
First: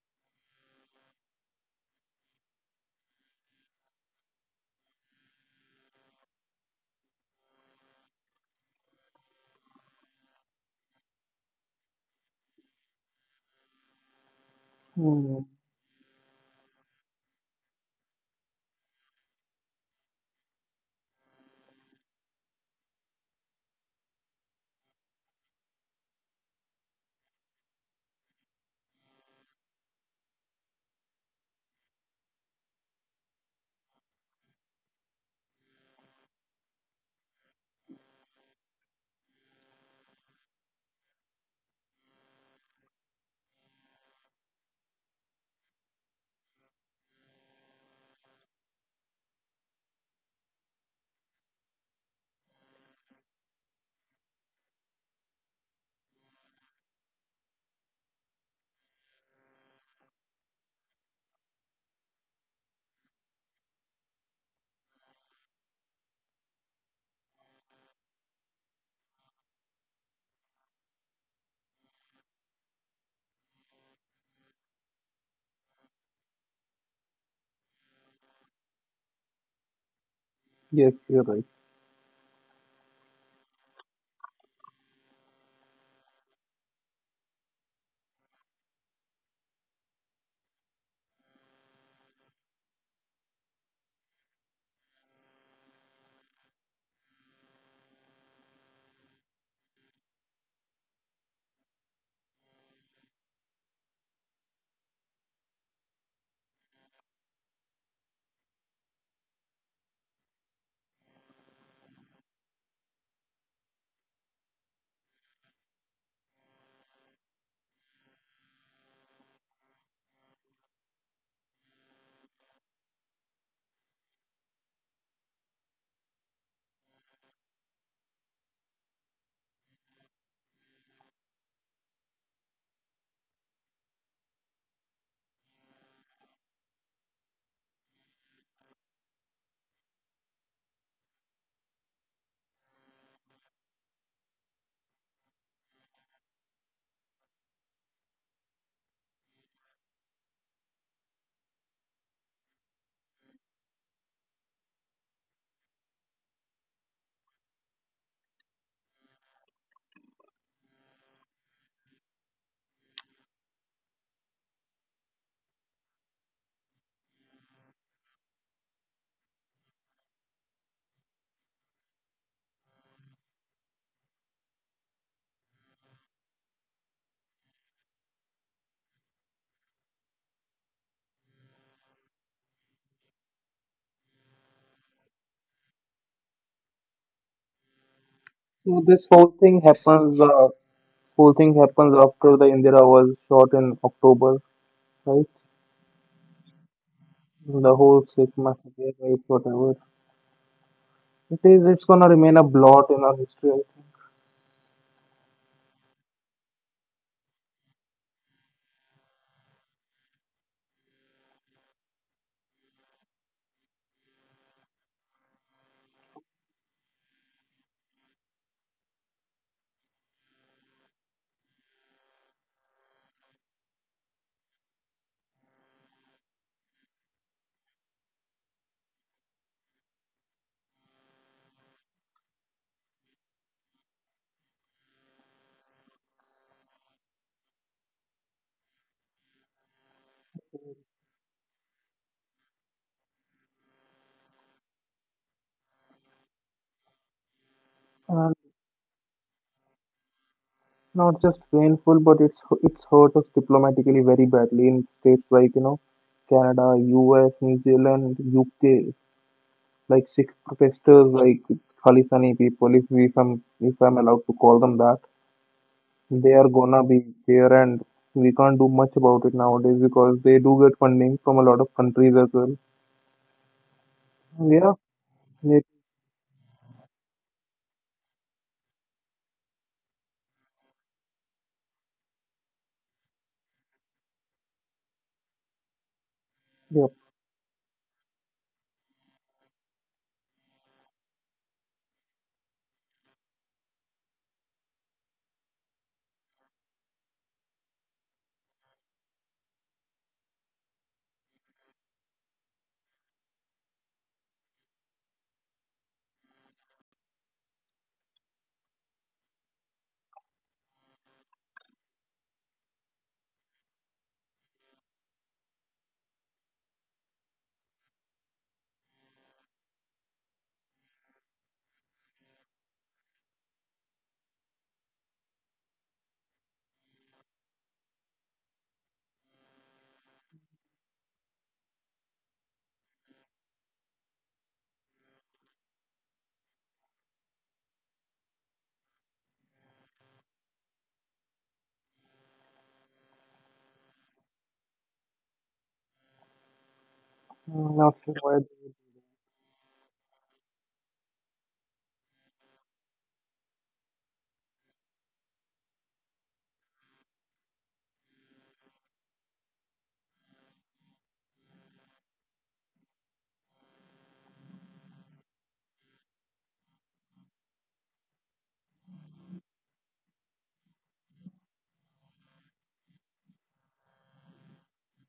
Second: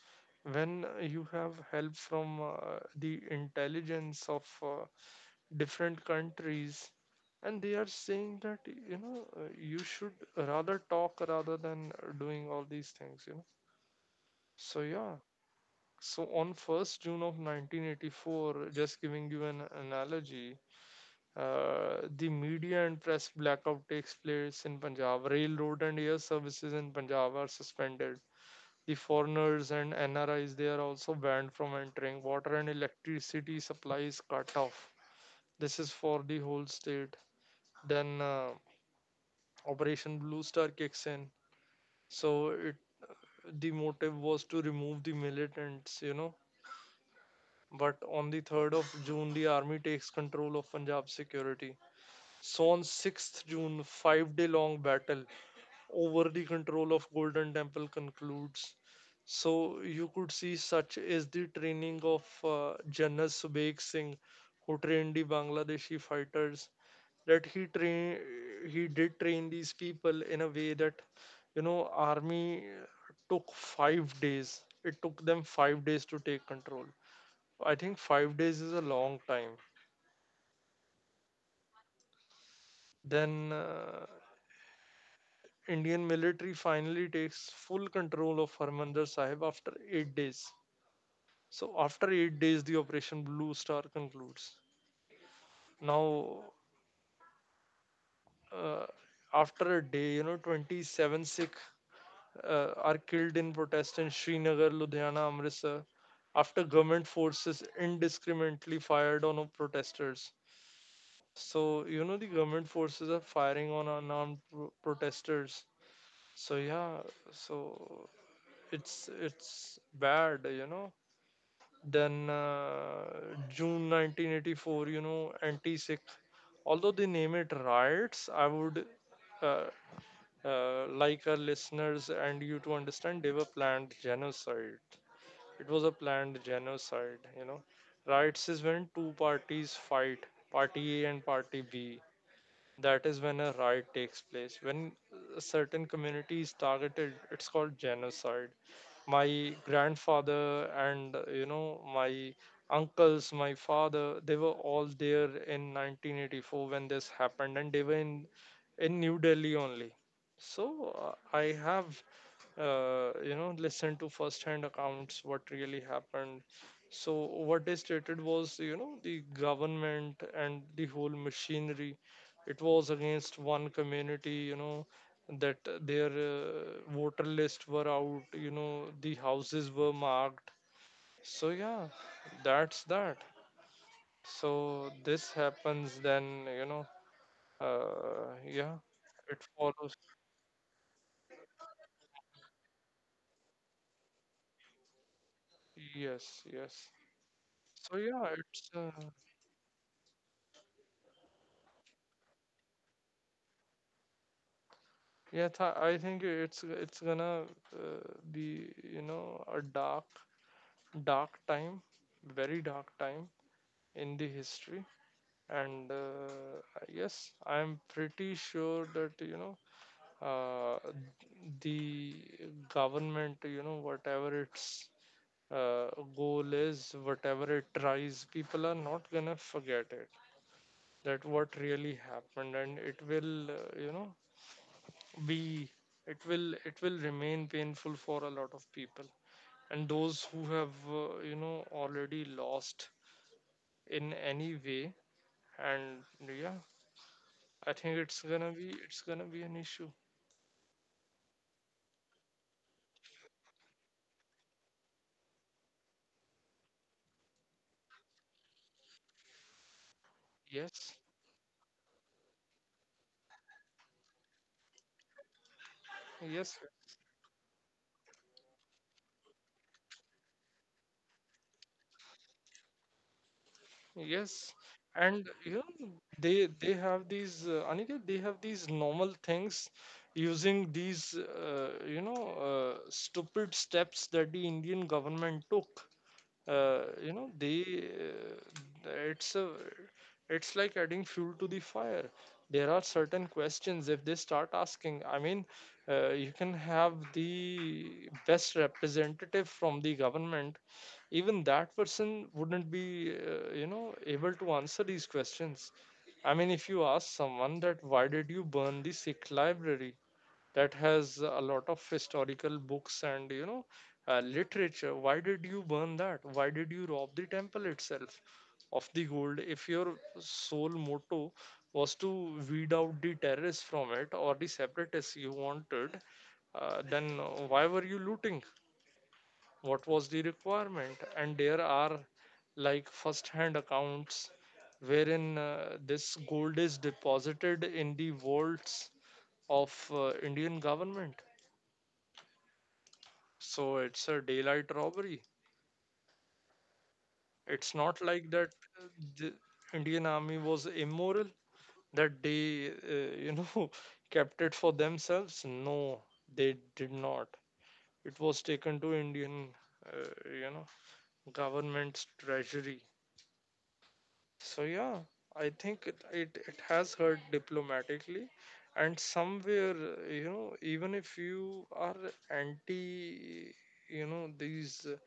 S1: when you have help from the intelligence of different countries, and they are saying that you know you should rather talk rather than doing all these things, you know. So yeah,
S2: Hmm.
S1: so on 1st June of 1984, just giving you an analogy, the media and press blackout takes place in Punjab, railroad and air services in Punjab are suspended, the foreigners and NRIs they are also banned from entering. Water and electricity supplies cut off. This is for the whole state. Then, Operation Blue Star kicks in. So it the motive was to remove the militants, you know. But on the 3rd of June, the army takes control of Punjab security. So on 6th of June, 5 day long battle over the control of Golden Temple concludes. So you could see such is the training of Janas Subeg Singh, who trained the Bangladeshi fighters. That he did train these people in a way that you know army took 5 days. It took them 5 days to take control. I think 5 days is a long time.
S2: Yes, you're right.
S1: Then, Indian military finally takes full control of Harmandir Sahib after 8 days. So after 8 days, the Operation Blue Star concludes. Now, uh, after a day, you know, 27 Sikh are killed in protest in Srinagar, Ludhiana, Amritsar, after government forces indiscriminately fired on protesters. So, you know, the government forces are firing on unarmed protesters. So, yeah, so it's bad, you know. Then, June 1984, you know, anti-Sikh. Although they name it riots, I would uh, like our listeners and you to understand they were planned genocide. It was a planned genocide, you know. Riots is when two parties fight, party A and party B. That is when a riot takes place. When a certain community is targeted, it's called genocide. My grandfather and you know my uncles, my father, they were all there in 1984 when this happened, and they were in New Delhi only. So I have you know listen to first hand accounts what really happened. So what they stated was, you know, the government and the whole machinery, it was against one community, you know, that their voter list were out, you know, the houses were marked. So yeah, that's that. So this happens, then, you know, yeah,
S2: So this whole
S1: it
S2: thing
S1: follows.
S2: happens, after the Indira was shot in October, right?
S1: Yes, yes,
S2: The whole
S1: so yeah,
S2: Sikh
S1: it's
S2: massacre, right? Whatever. It's gonna remain a blot in our history.
S1: yeah, I think it's gonna uh, be, you know, a dark time, very dark time in the history, and yes, I'm pretty sure that you know uh, the government, you know whatever its uh, goal is, whatever it tries, people are not gonna forget it. That what really happened, and it will you know be, it will remain painful for a lot of people and those who have you know already lost in any way, and yeah, I think it's gonna be an issue.
S2: Not just painful, but it's hurt us diplomatically very badly in states like you know Canada, U.S., New Zealand, U.K. Like Sikh
S1: Yes,
S2: protesters, like Khalisani people, if I'm allowed to call them that, they are
S1: yes,
S2: gonna be there, and we can't do much about it nowadays because they do get funding from a lot of countries as well.
S1: yes.
S2: Yeah,
S1: And
S2: it,
S1: you know they have these Aniket, they have these normal things using these you know stupid steps that the Indian government took,
S2: yeah.
S1: you know they, it's a, it's like adding fuel to the fire. There are certain questions if they start asking, I mean, you can have the best representative from the government, even that person wouldn't be you know able to answer these questions. I mean if you ask someone that why did you burn the Sikh library that has a lot of historical books and you know literature, why did you burn that, why did you rob the temple itself of the gold? If your sole motto was to weed out the terrorists from it or the separatists you wanted, then why were you looting? What was the requirement? And there are, like, first hand accounts wherein this gold is deposited in the vaults of Indian government. So it's a daylight robbery. It's
S2: Not
S1: not
S2: sure
S1: like
S2: why
S1: that uh, the Indian army was immoral, that they, you know, kept it for themselves. No, they did not. It was taken to Indian, uh, you know, government's treasury. So yeah, I think it has hurt diplomatically. And somewhere, you know, even if you are anti, you know, these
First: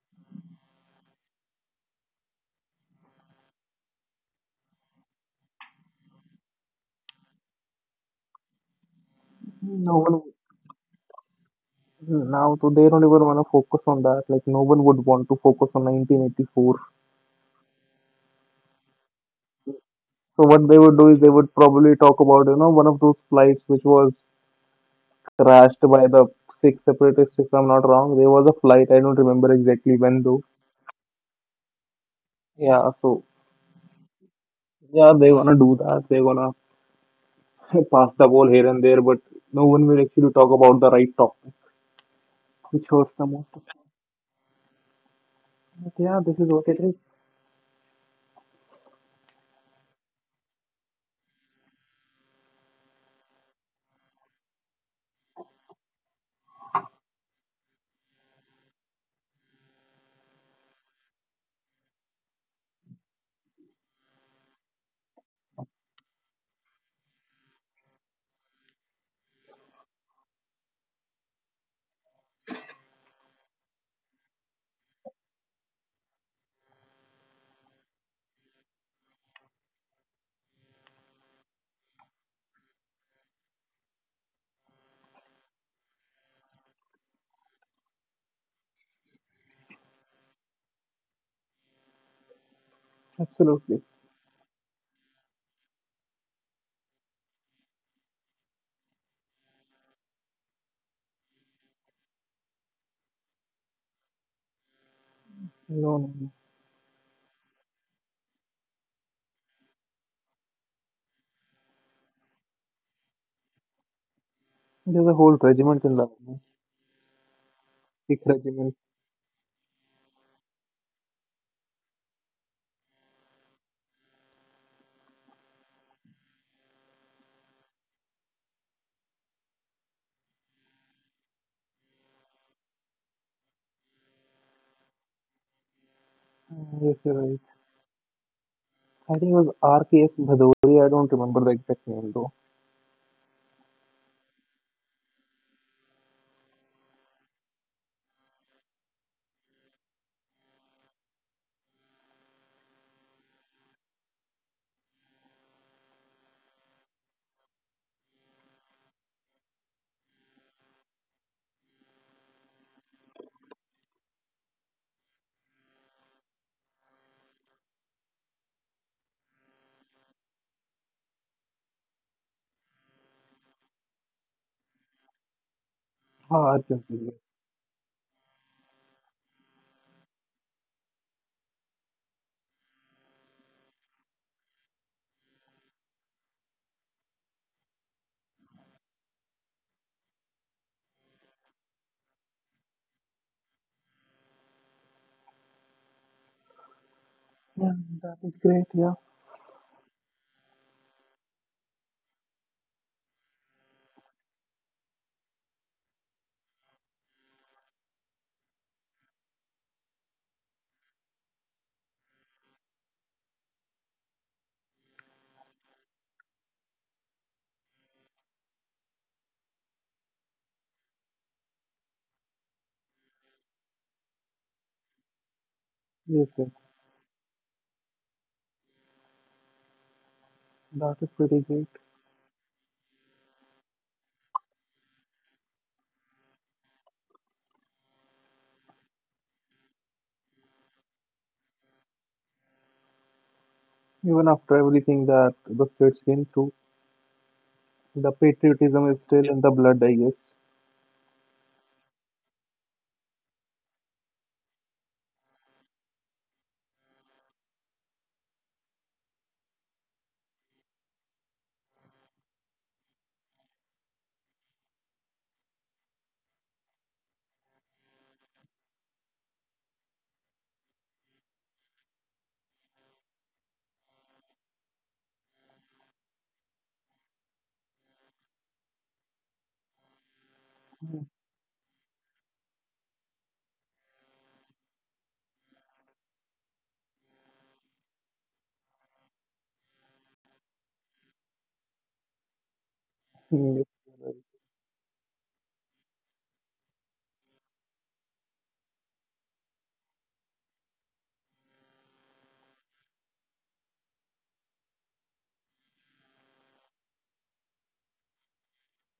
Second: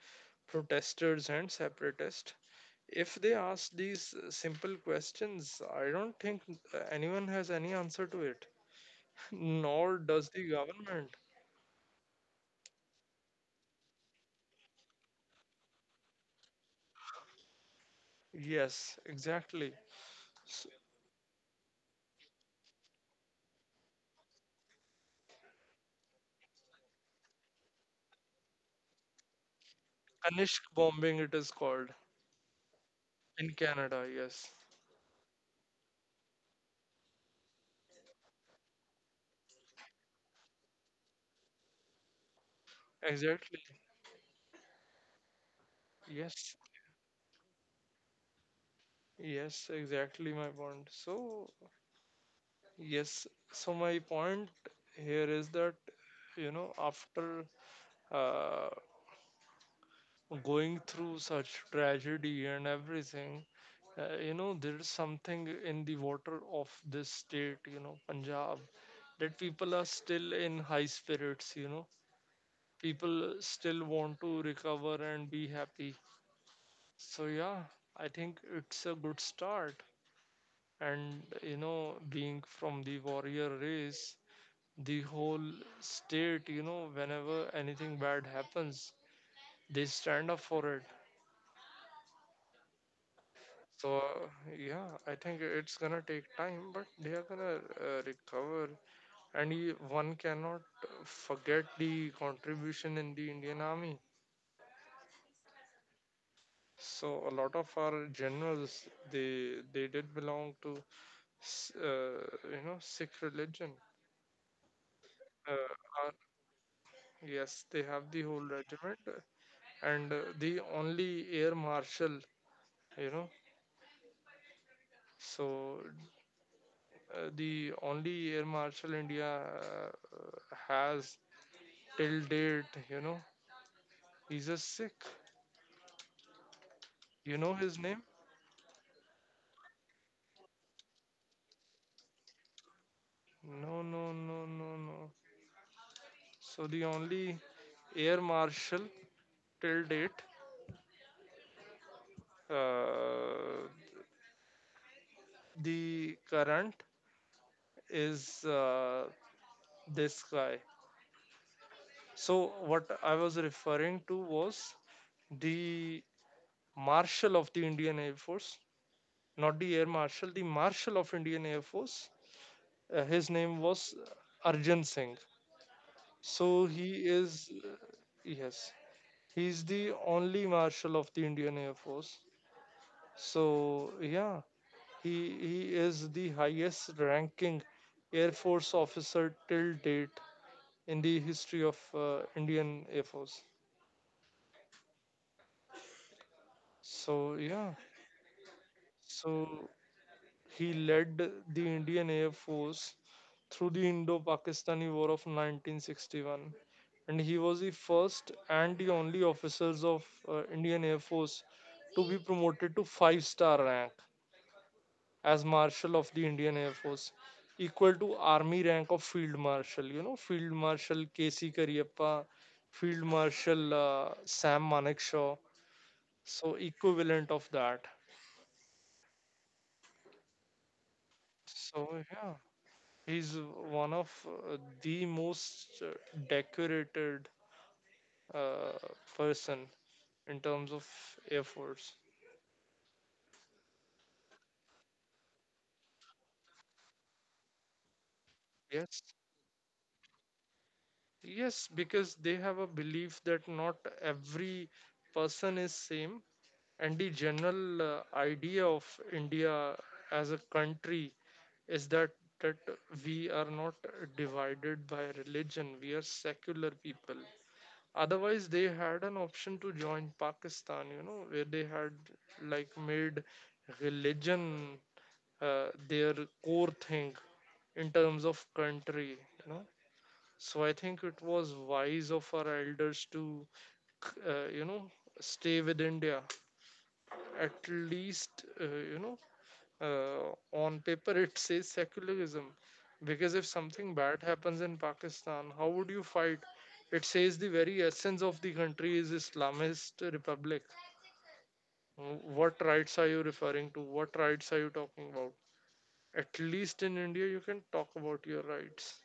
S1: protesters and separatists, if they ask these simple questions, I don't think anyone has any answer to it, nor
S2: no one
S1: does the government.
S2: now, so they don't even want to focus on that. Like no one would want to focus on 1984.
S1: Yes, exactly. S-
S2: So what they would do is they would probably talk about, you know, one of those flights which was crashed by the Sikh separatists, if I'm not wrong. There was a flight, I don't remember exactly when though.
S1: Kanishk bombing, it is called,
S2: Yeah, so
S1: in Canada. Yes,
S2: yeah, they're gonna do that. They're gonna pass the ball here and there, but no one will actually talk about the right topic, which hurts the most.
S1: exactly.
S2: But yeah, this is
S1: Yes,
S2: what it is.
S1: yes, exactly my point. So, yes, so my point here is that, you know, after uh, going through such tragedy and everything, you know, there is something in the water of this state, you know, Punjab, that people are still in high spirits, you know. People still want to recover and be happy. So, yeah, I think it's a good start. And, you know, being from the warrior race, the whole state, you know, whenever anything bad happens, they stand up for it.
S2: Absolutely.
S1: So, yeah, I think it's gonna take time, but they are gonna recover. And one cannot forget the contribution in the Indian Army.
S2: No, no, no.
S1: So a lot of our generals, they did belong to, uh, you know, Sikh religion.
S2: There's a whole
S1: Uh,
S2: regiment in the
S1: our-
S2: army.
S1: yes, they have the
S2: Sikh
S1: whole
S2: regiment.
S1: regiment, and the only air marshal, you know, so the only air marshal India uh, has till date, you know, he's a Sikh.
S2: Mm, yes, you're
S1: You
S2: right.
S1: know his name?
S2: I think it was RKS Bhadoria. I don't remember the exact name though.
S1: No, no, no, no, no. So the only air marshal till date, uh, the current is this guy. So what I was referring to was the marshal of the Indian Air Force, not the air marshal, the marshal of Indian Air Force. His name was Arjan Singh.
S2: Ah,
S1: So
S2: Arjun Singh.
S1: he is, yes, he's the only marshal of the Indian Air Force. So yeah, he is the highest ranking Air Force officer till date in the history of Indian Air Force. So,
S2: Yeah,
S1: yeah,
S2: that is great. Yeah,
S1: so he led the Indian Air Force through the Indo Pakistani War of 1961. And he was the first and the only officers of Indian Air Force to be promoted to five star rank, as Marshal of the Indian Air Force, equal to Army rank of Field Marshal. You know, Field Marshal K.C. Kariappa, Field Marshal Sam Manekshaw.
S2: yes,
S1: So,
S2: yes,
S1: equivalent of that.
S2: that is pretty great.
S1: So, yeah, he's one of the most decorated uh, person in terms of Air Force.
S2: Even after everything that the states came through, the patriotism
S1: Yes.
S2: is still in the blood, I guess.
S1: Yes, because they have a belief that not every person is same. And the general idea of India as a country is that we are not divided by religion. We are secular people. Otherwise, they had an option to join Pakistan, you know, where they had, like, made religion their core thing in terms of country, you know. So I think it was wise of our elders to, you know, stay with India, at least you know on paper it says secularism, because if
S2: Mm, yes,
S1: something
S2: you're
S1: bad
S2: right.
S1: happens in Pakistan how would you fight? It says the very essence of the country is Islamist republic. What rights are you referring to? What rights are you talking about? At least in India you can talk about your rights.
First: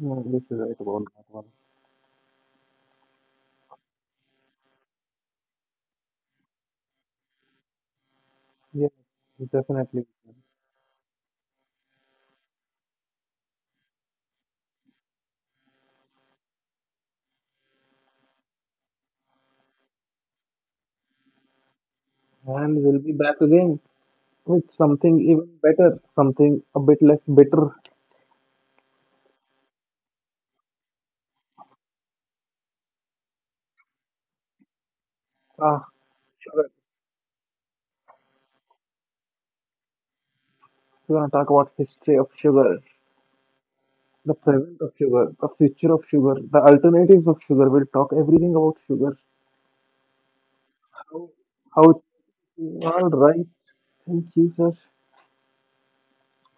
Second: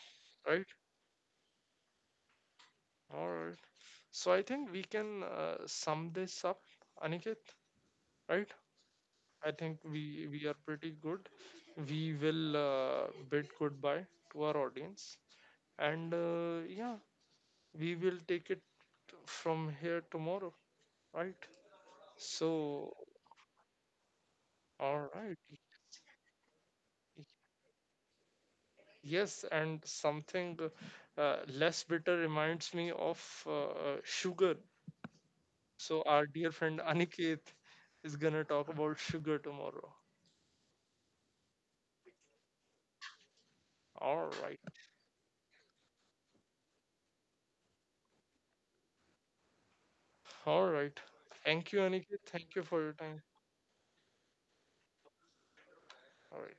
S2: Mm, yes, you're
S1: Right.
S2: right about that one.
S1: All right, so I think we can sum this up, Aniket, right?
S2: Yeah,
S1: I think we
S2: definitely.
S1: we are pretty good. We will bid goodbye to our audience, and yeah, we will take it from here tomorrow, right? So,
S2: And we'll be back again with
S1: all
S2: something
S1: right.
S2: even better, something a bit less bitter.
S1: Yes, and something less bitter reminds me of sugar.
S2: Ah,
S1: So our dear
S2: sugar.
S1: friend Aniket is gonna talk about sugar tomorrow.
S2: We're gonna talk about history of sugar,
S1: All
S2: the
S1: right.
S2: present of sugar, the future of sugar, the alternatives of sugar. We'll talk everything about sugar.
S1: All right.
S2: How
S1: Thank you,
S2: how it
S1: Aniket. Thank you for your
S2: All
S1: time.
S2: right. Thank you, sir.
S1: All right.